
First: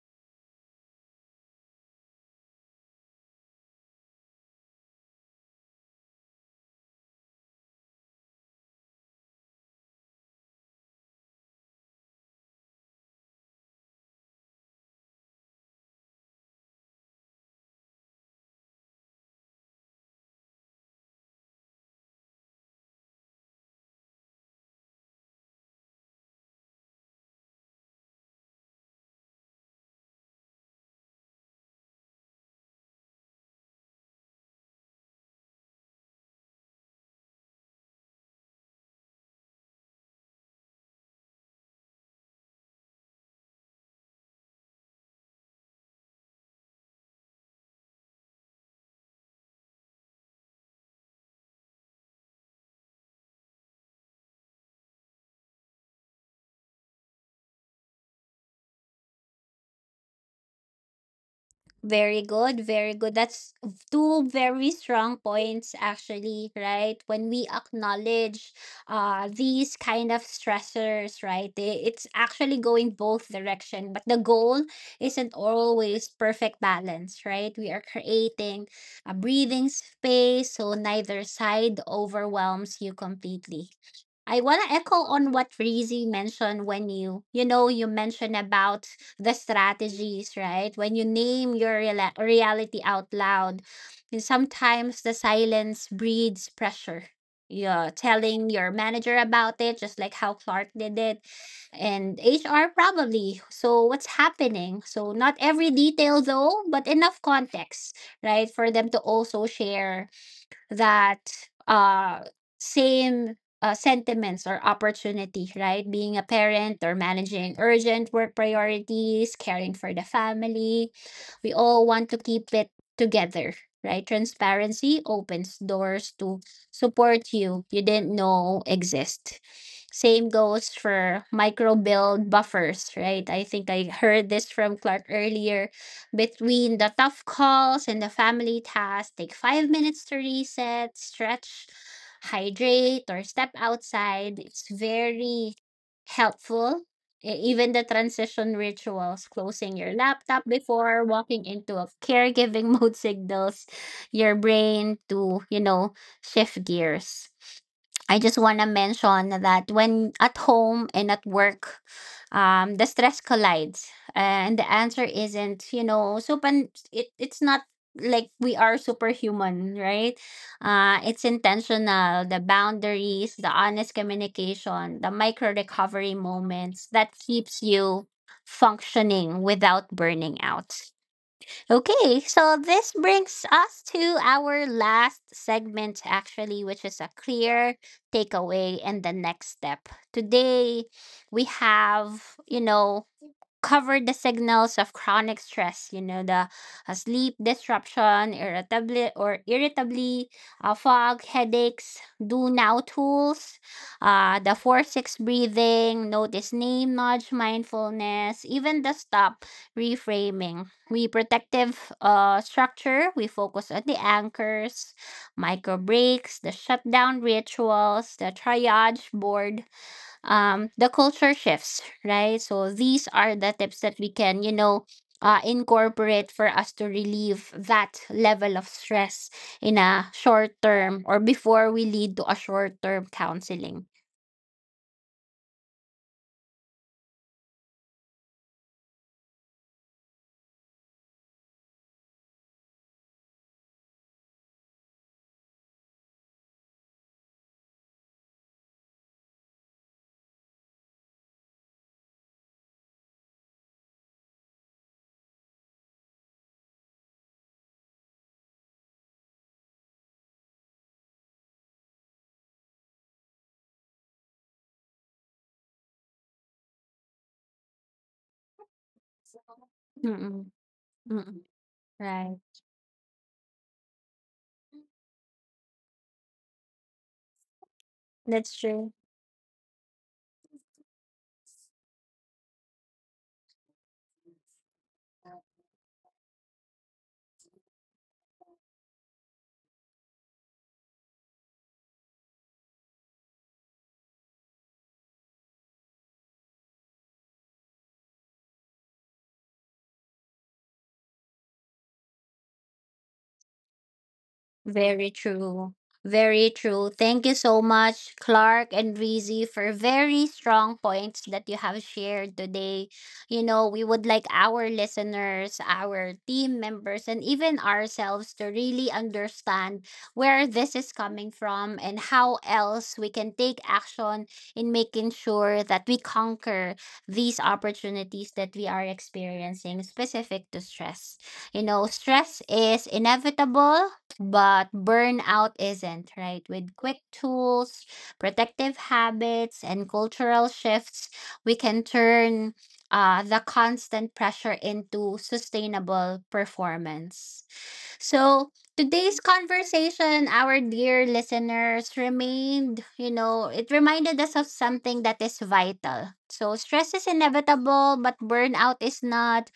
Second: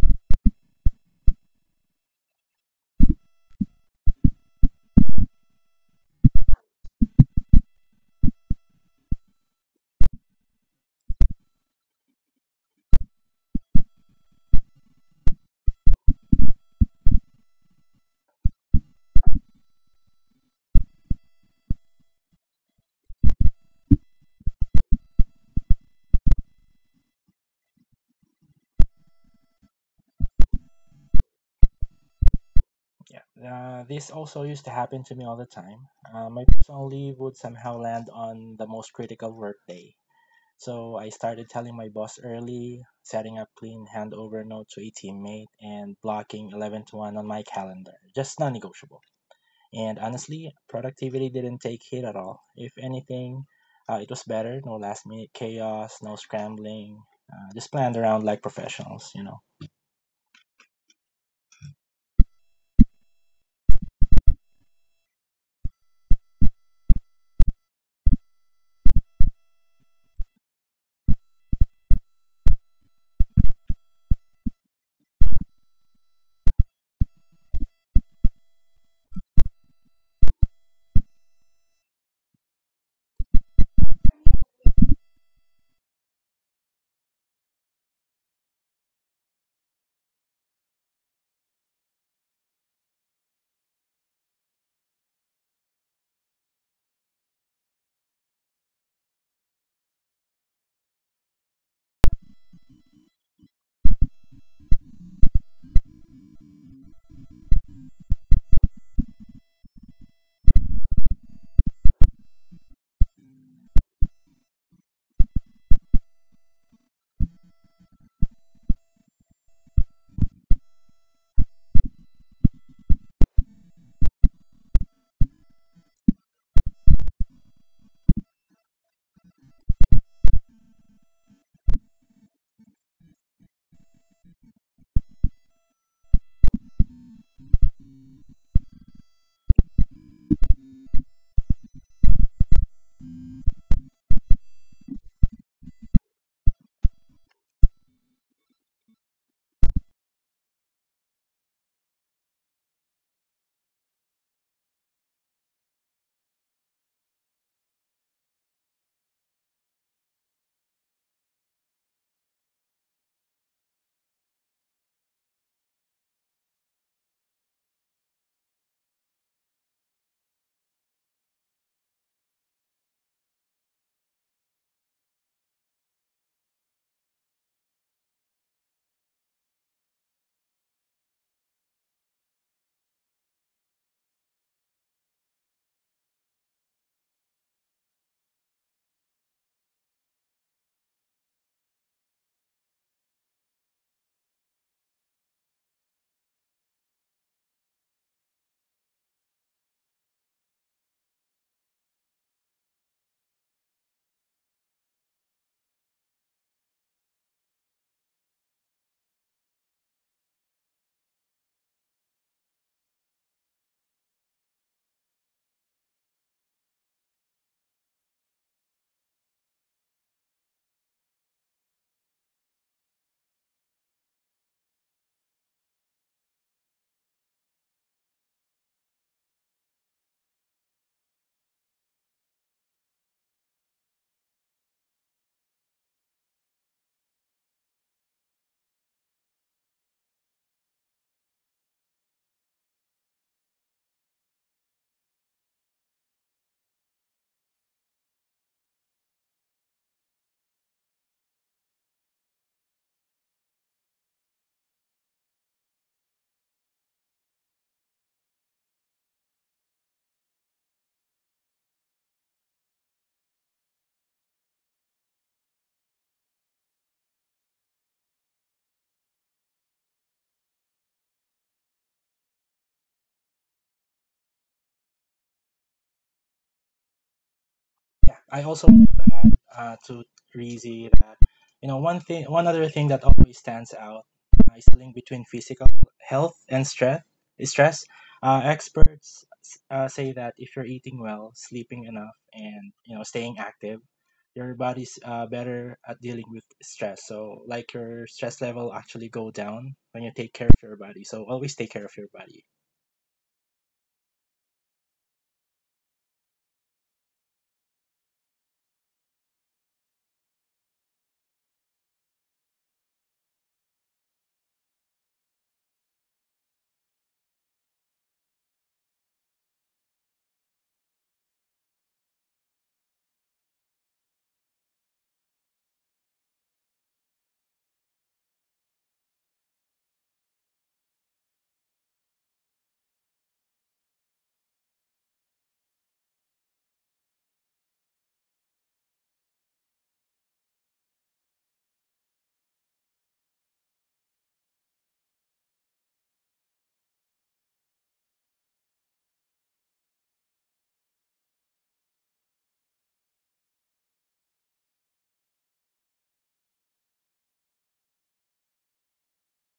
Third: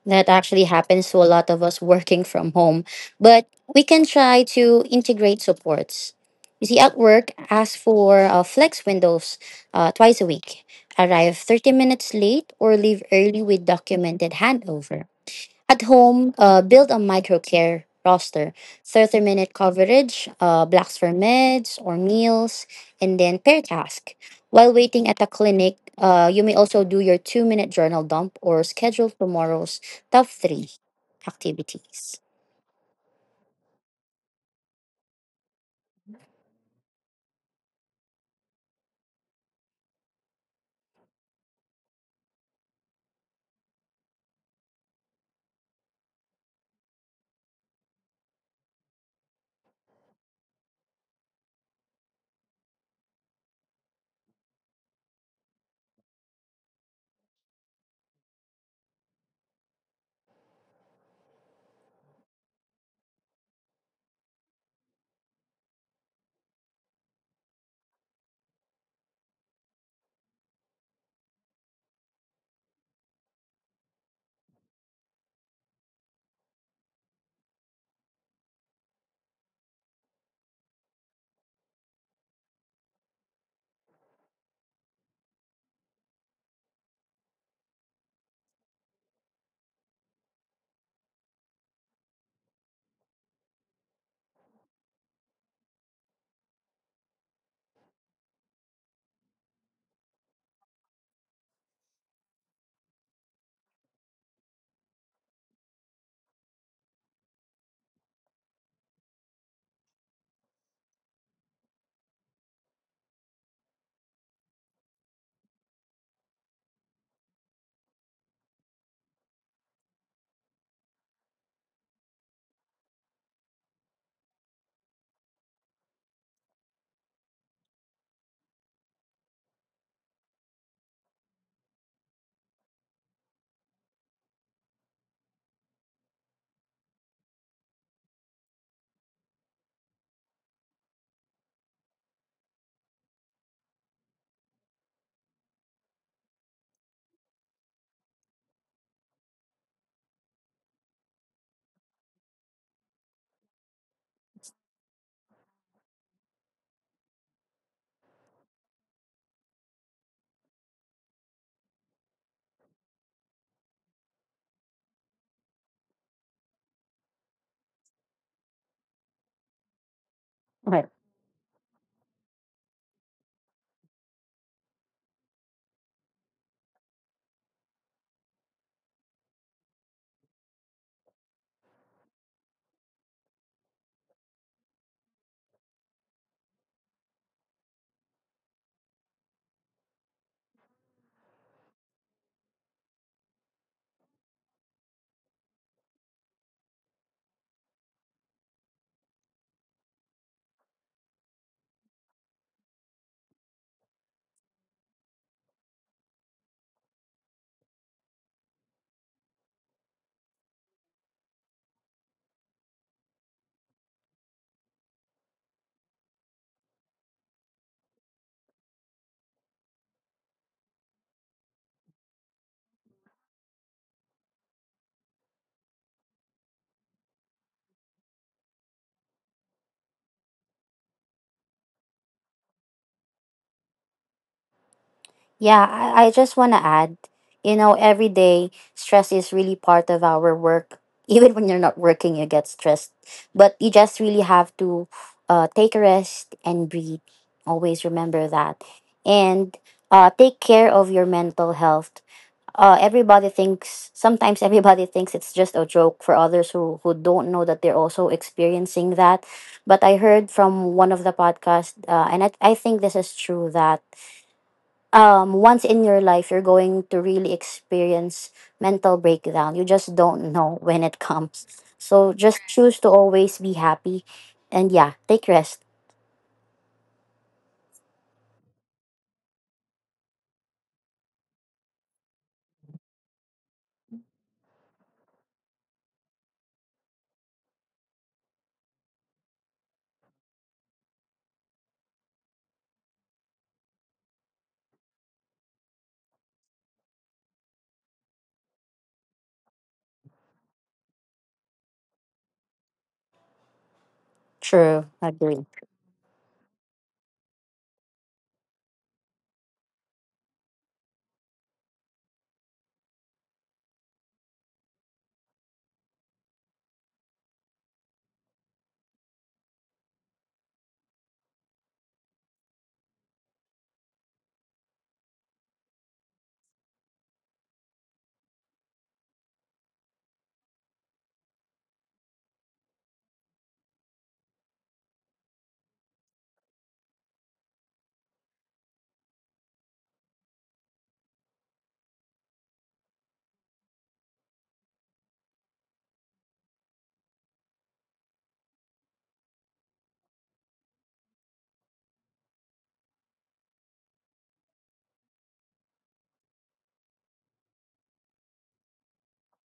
Speaker 2: That actually happens to a lot of us working from home, but we can try to integrate supports. You see, at work, ask for flex windows, twice a week, arrive 30 minutes late or leave early with documented handover. At home, build a microcare roster, 30-minute coverage, blocks for meds or meals, and then pair task. While waiting at the clinic, you may also do your 2 minute journal dump or schedule tomorrow's top three activities.
Speaker 3: Yeah. This also used to happen to me all the time. My personal leave would somehow land on the most critical workday. So I started telling my boss early, setting up clean handover note to a teammate, and blocking 11 to 1 on my calendar. Just non negotiable. And honestly, productivity didn't take hit at all. If anything, it was better. No last minute chaos, no scrambling, just planned around like professionals, you know.
Speaker 1: Very good, very good. That's two very strong points, actually, right? When we acknowledge these kind of stressors, right? It's actually going both direction, but the goal isn't always perfect balance, right? We are creating a breathing space so neither side overwhelms you completely. I want to echo on what Rizzy mentioned when you mentioned about the strategies, right? When you name your reality out loud, and sometimes the silence breeds pressure. You're telling your manager about it, just like how Clark did it, and HR probably. So what's happening? So, not every detail though, but enough context, right? For them to also share that uh same sentiments or opportunity, right? Being a parent or managing urgent work priorities, caring for the family, we all want to keep it together, right? Transparency opens doors to support you didn't know exist. Same goes for micro build buffers, right? I think I heard this from Clark earlier. Between the tough calls and the family tasks, take 5 minutes to reset, stretch, hydrate, or step outside. It's very helpful. Even the transition rituals, closing your laptop before walking into a caregiving mode, signals your brain to, you know, shift gears. I just want to mention that when at home and at work, the stress collides, and the answer isn't, you know, super. It's not like we are superhuman, right? It's intentional, the boundaries, the honest communication, the micro recovery moments that keeps you functioning without burning out. Okay, so this brings us to our last segment actually, which is a clear takeaway and the next step. Today we have, you know, cover the signals of chronic stress, you know, the sleep disruption, irritably or irritably, fog, headaches, do now tools, the 4-6 breathing, notice name nudge, mindfulness, even the stop reframing. We protective structure, we focus on the anchors, micro breaks, the shutdown rituals, the triage board, the culture shifts, right? So these are the tips that we can, you know, incorporate for us to relieve that level of stress in a short term, or before we lead to a short term counseling.
Speaker 2: I just want to add, you know, every day stress is really part of our work. Even when you're not working, you get stressed. But you just really have to take a rest and breathe. Always remember that. And take care of your mental health. Everybody thinks, sometimes everybody thinks it's just a joke for others who don't know that they're also experiencing that. But I heard from one of the podcast, I think this is true, that once in your life you're going to really experience mental breakdown, you just don't
Speaker 1: Mm-mm,
Speaker 2: know when it
Speaker 1: mm-mm,
Speaker 2: comes. So
Speaker 1: right.
Speaker 2: just choose to always be happy, and yeah, take rest.
Speaker 3: Yeah, I
Speaker 1: That's
Speaker 3: also want
Speaker 1: true.
Speaker 3: to add to Rizzy that you know one other thing that always stands out is the link between physical health and stress. Stress. Experts say that if you're eating well, sleeping enough, and you know staying active, your body's better at dealing with stress. So like your stress level actually go down when you take care of your body. So always take care of your body.
Speaker 2: True.
Speaker 1: Very
Speaker 2: Agree.
Speaker 1: true. Very true. Thank you so much, Clark and Breezy, for very strong points that you have shared today. You know, we would like our listeners, our team members, and even ourselves to really understand where this is coming from and how else we can take action in making sure that we conquer these opportunities that we are experiencing specific to stress. You know, stress is inevitable but burnout isn't, right? With quick tools, protective habits, and cultural shifts, we can turn the constant pressure into sustainable performance. So today's conversation, our dear listeners, remained, you know, it reminded us of something that is vital. So stress is inevitable, but burnout is not.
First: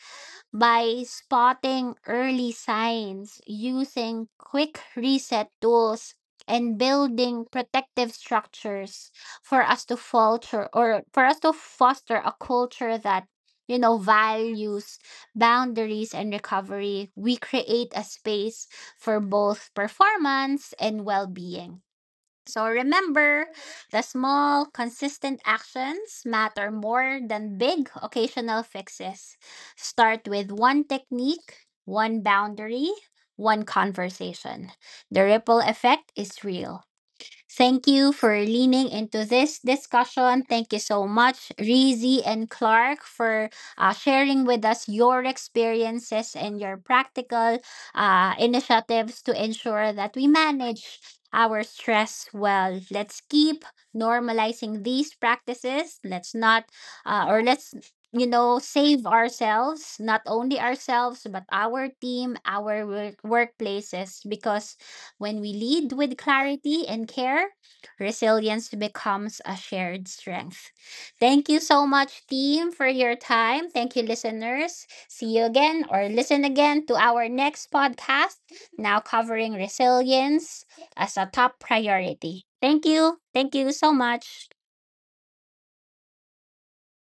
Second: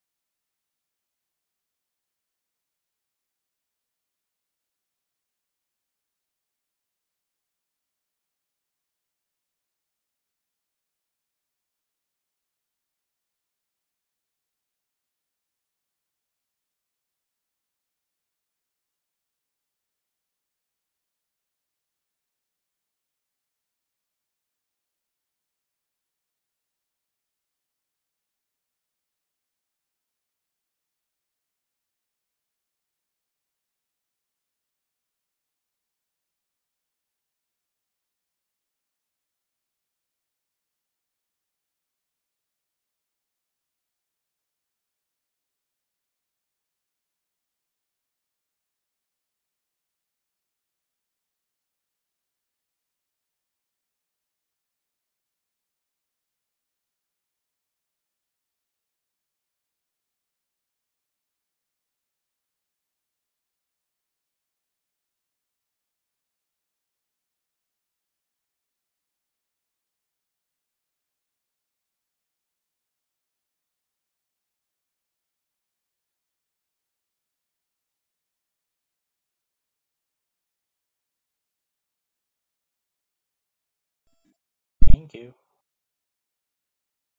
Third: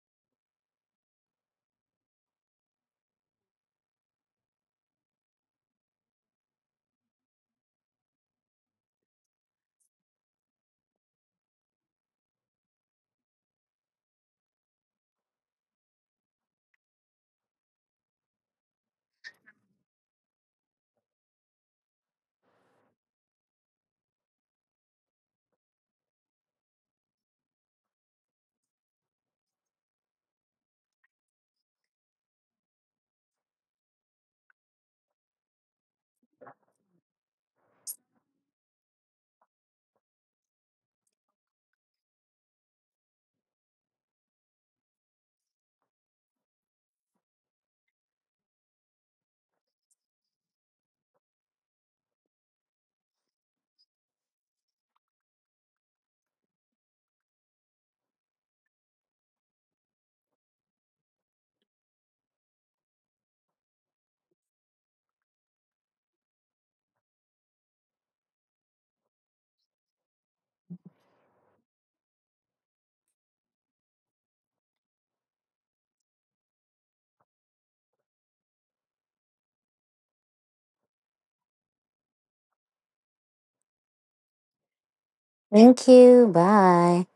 Speaker 1: By spotting early signs, using quick reset tools, and building protective structures for us to falter, or for us to foster a culture that, you know, values boundaries and recovery, we create a space for both performance and well-being. So remember, the small, consistent actions matter more than big, occasional fixes. Start with one technique, one boundary, one conversation. The ripple effect is real. Thank you for leaning into this discussion. Thank you so much, Reezy and Clark, for sharing with us your experiences and your practical initiatives to ensure that we manage our stress well. Let's keep normalizing these practices. Let's not, or let's you know save ourselves, not only ourselves but our team, our workplaces, because when we lead with clarity and care, resilience becomes a shared strength. Thank you so much, team, for your time. Thank you, listeners. See you again or listen again to our next podcast, now covering resilience as a top priority. Thank you. Thank you so much.
Speaker 3: Thank you.
Speaker 2: Thank you, bye.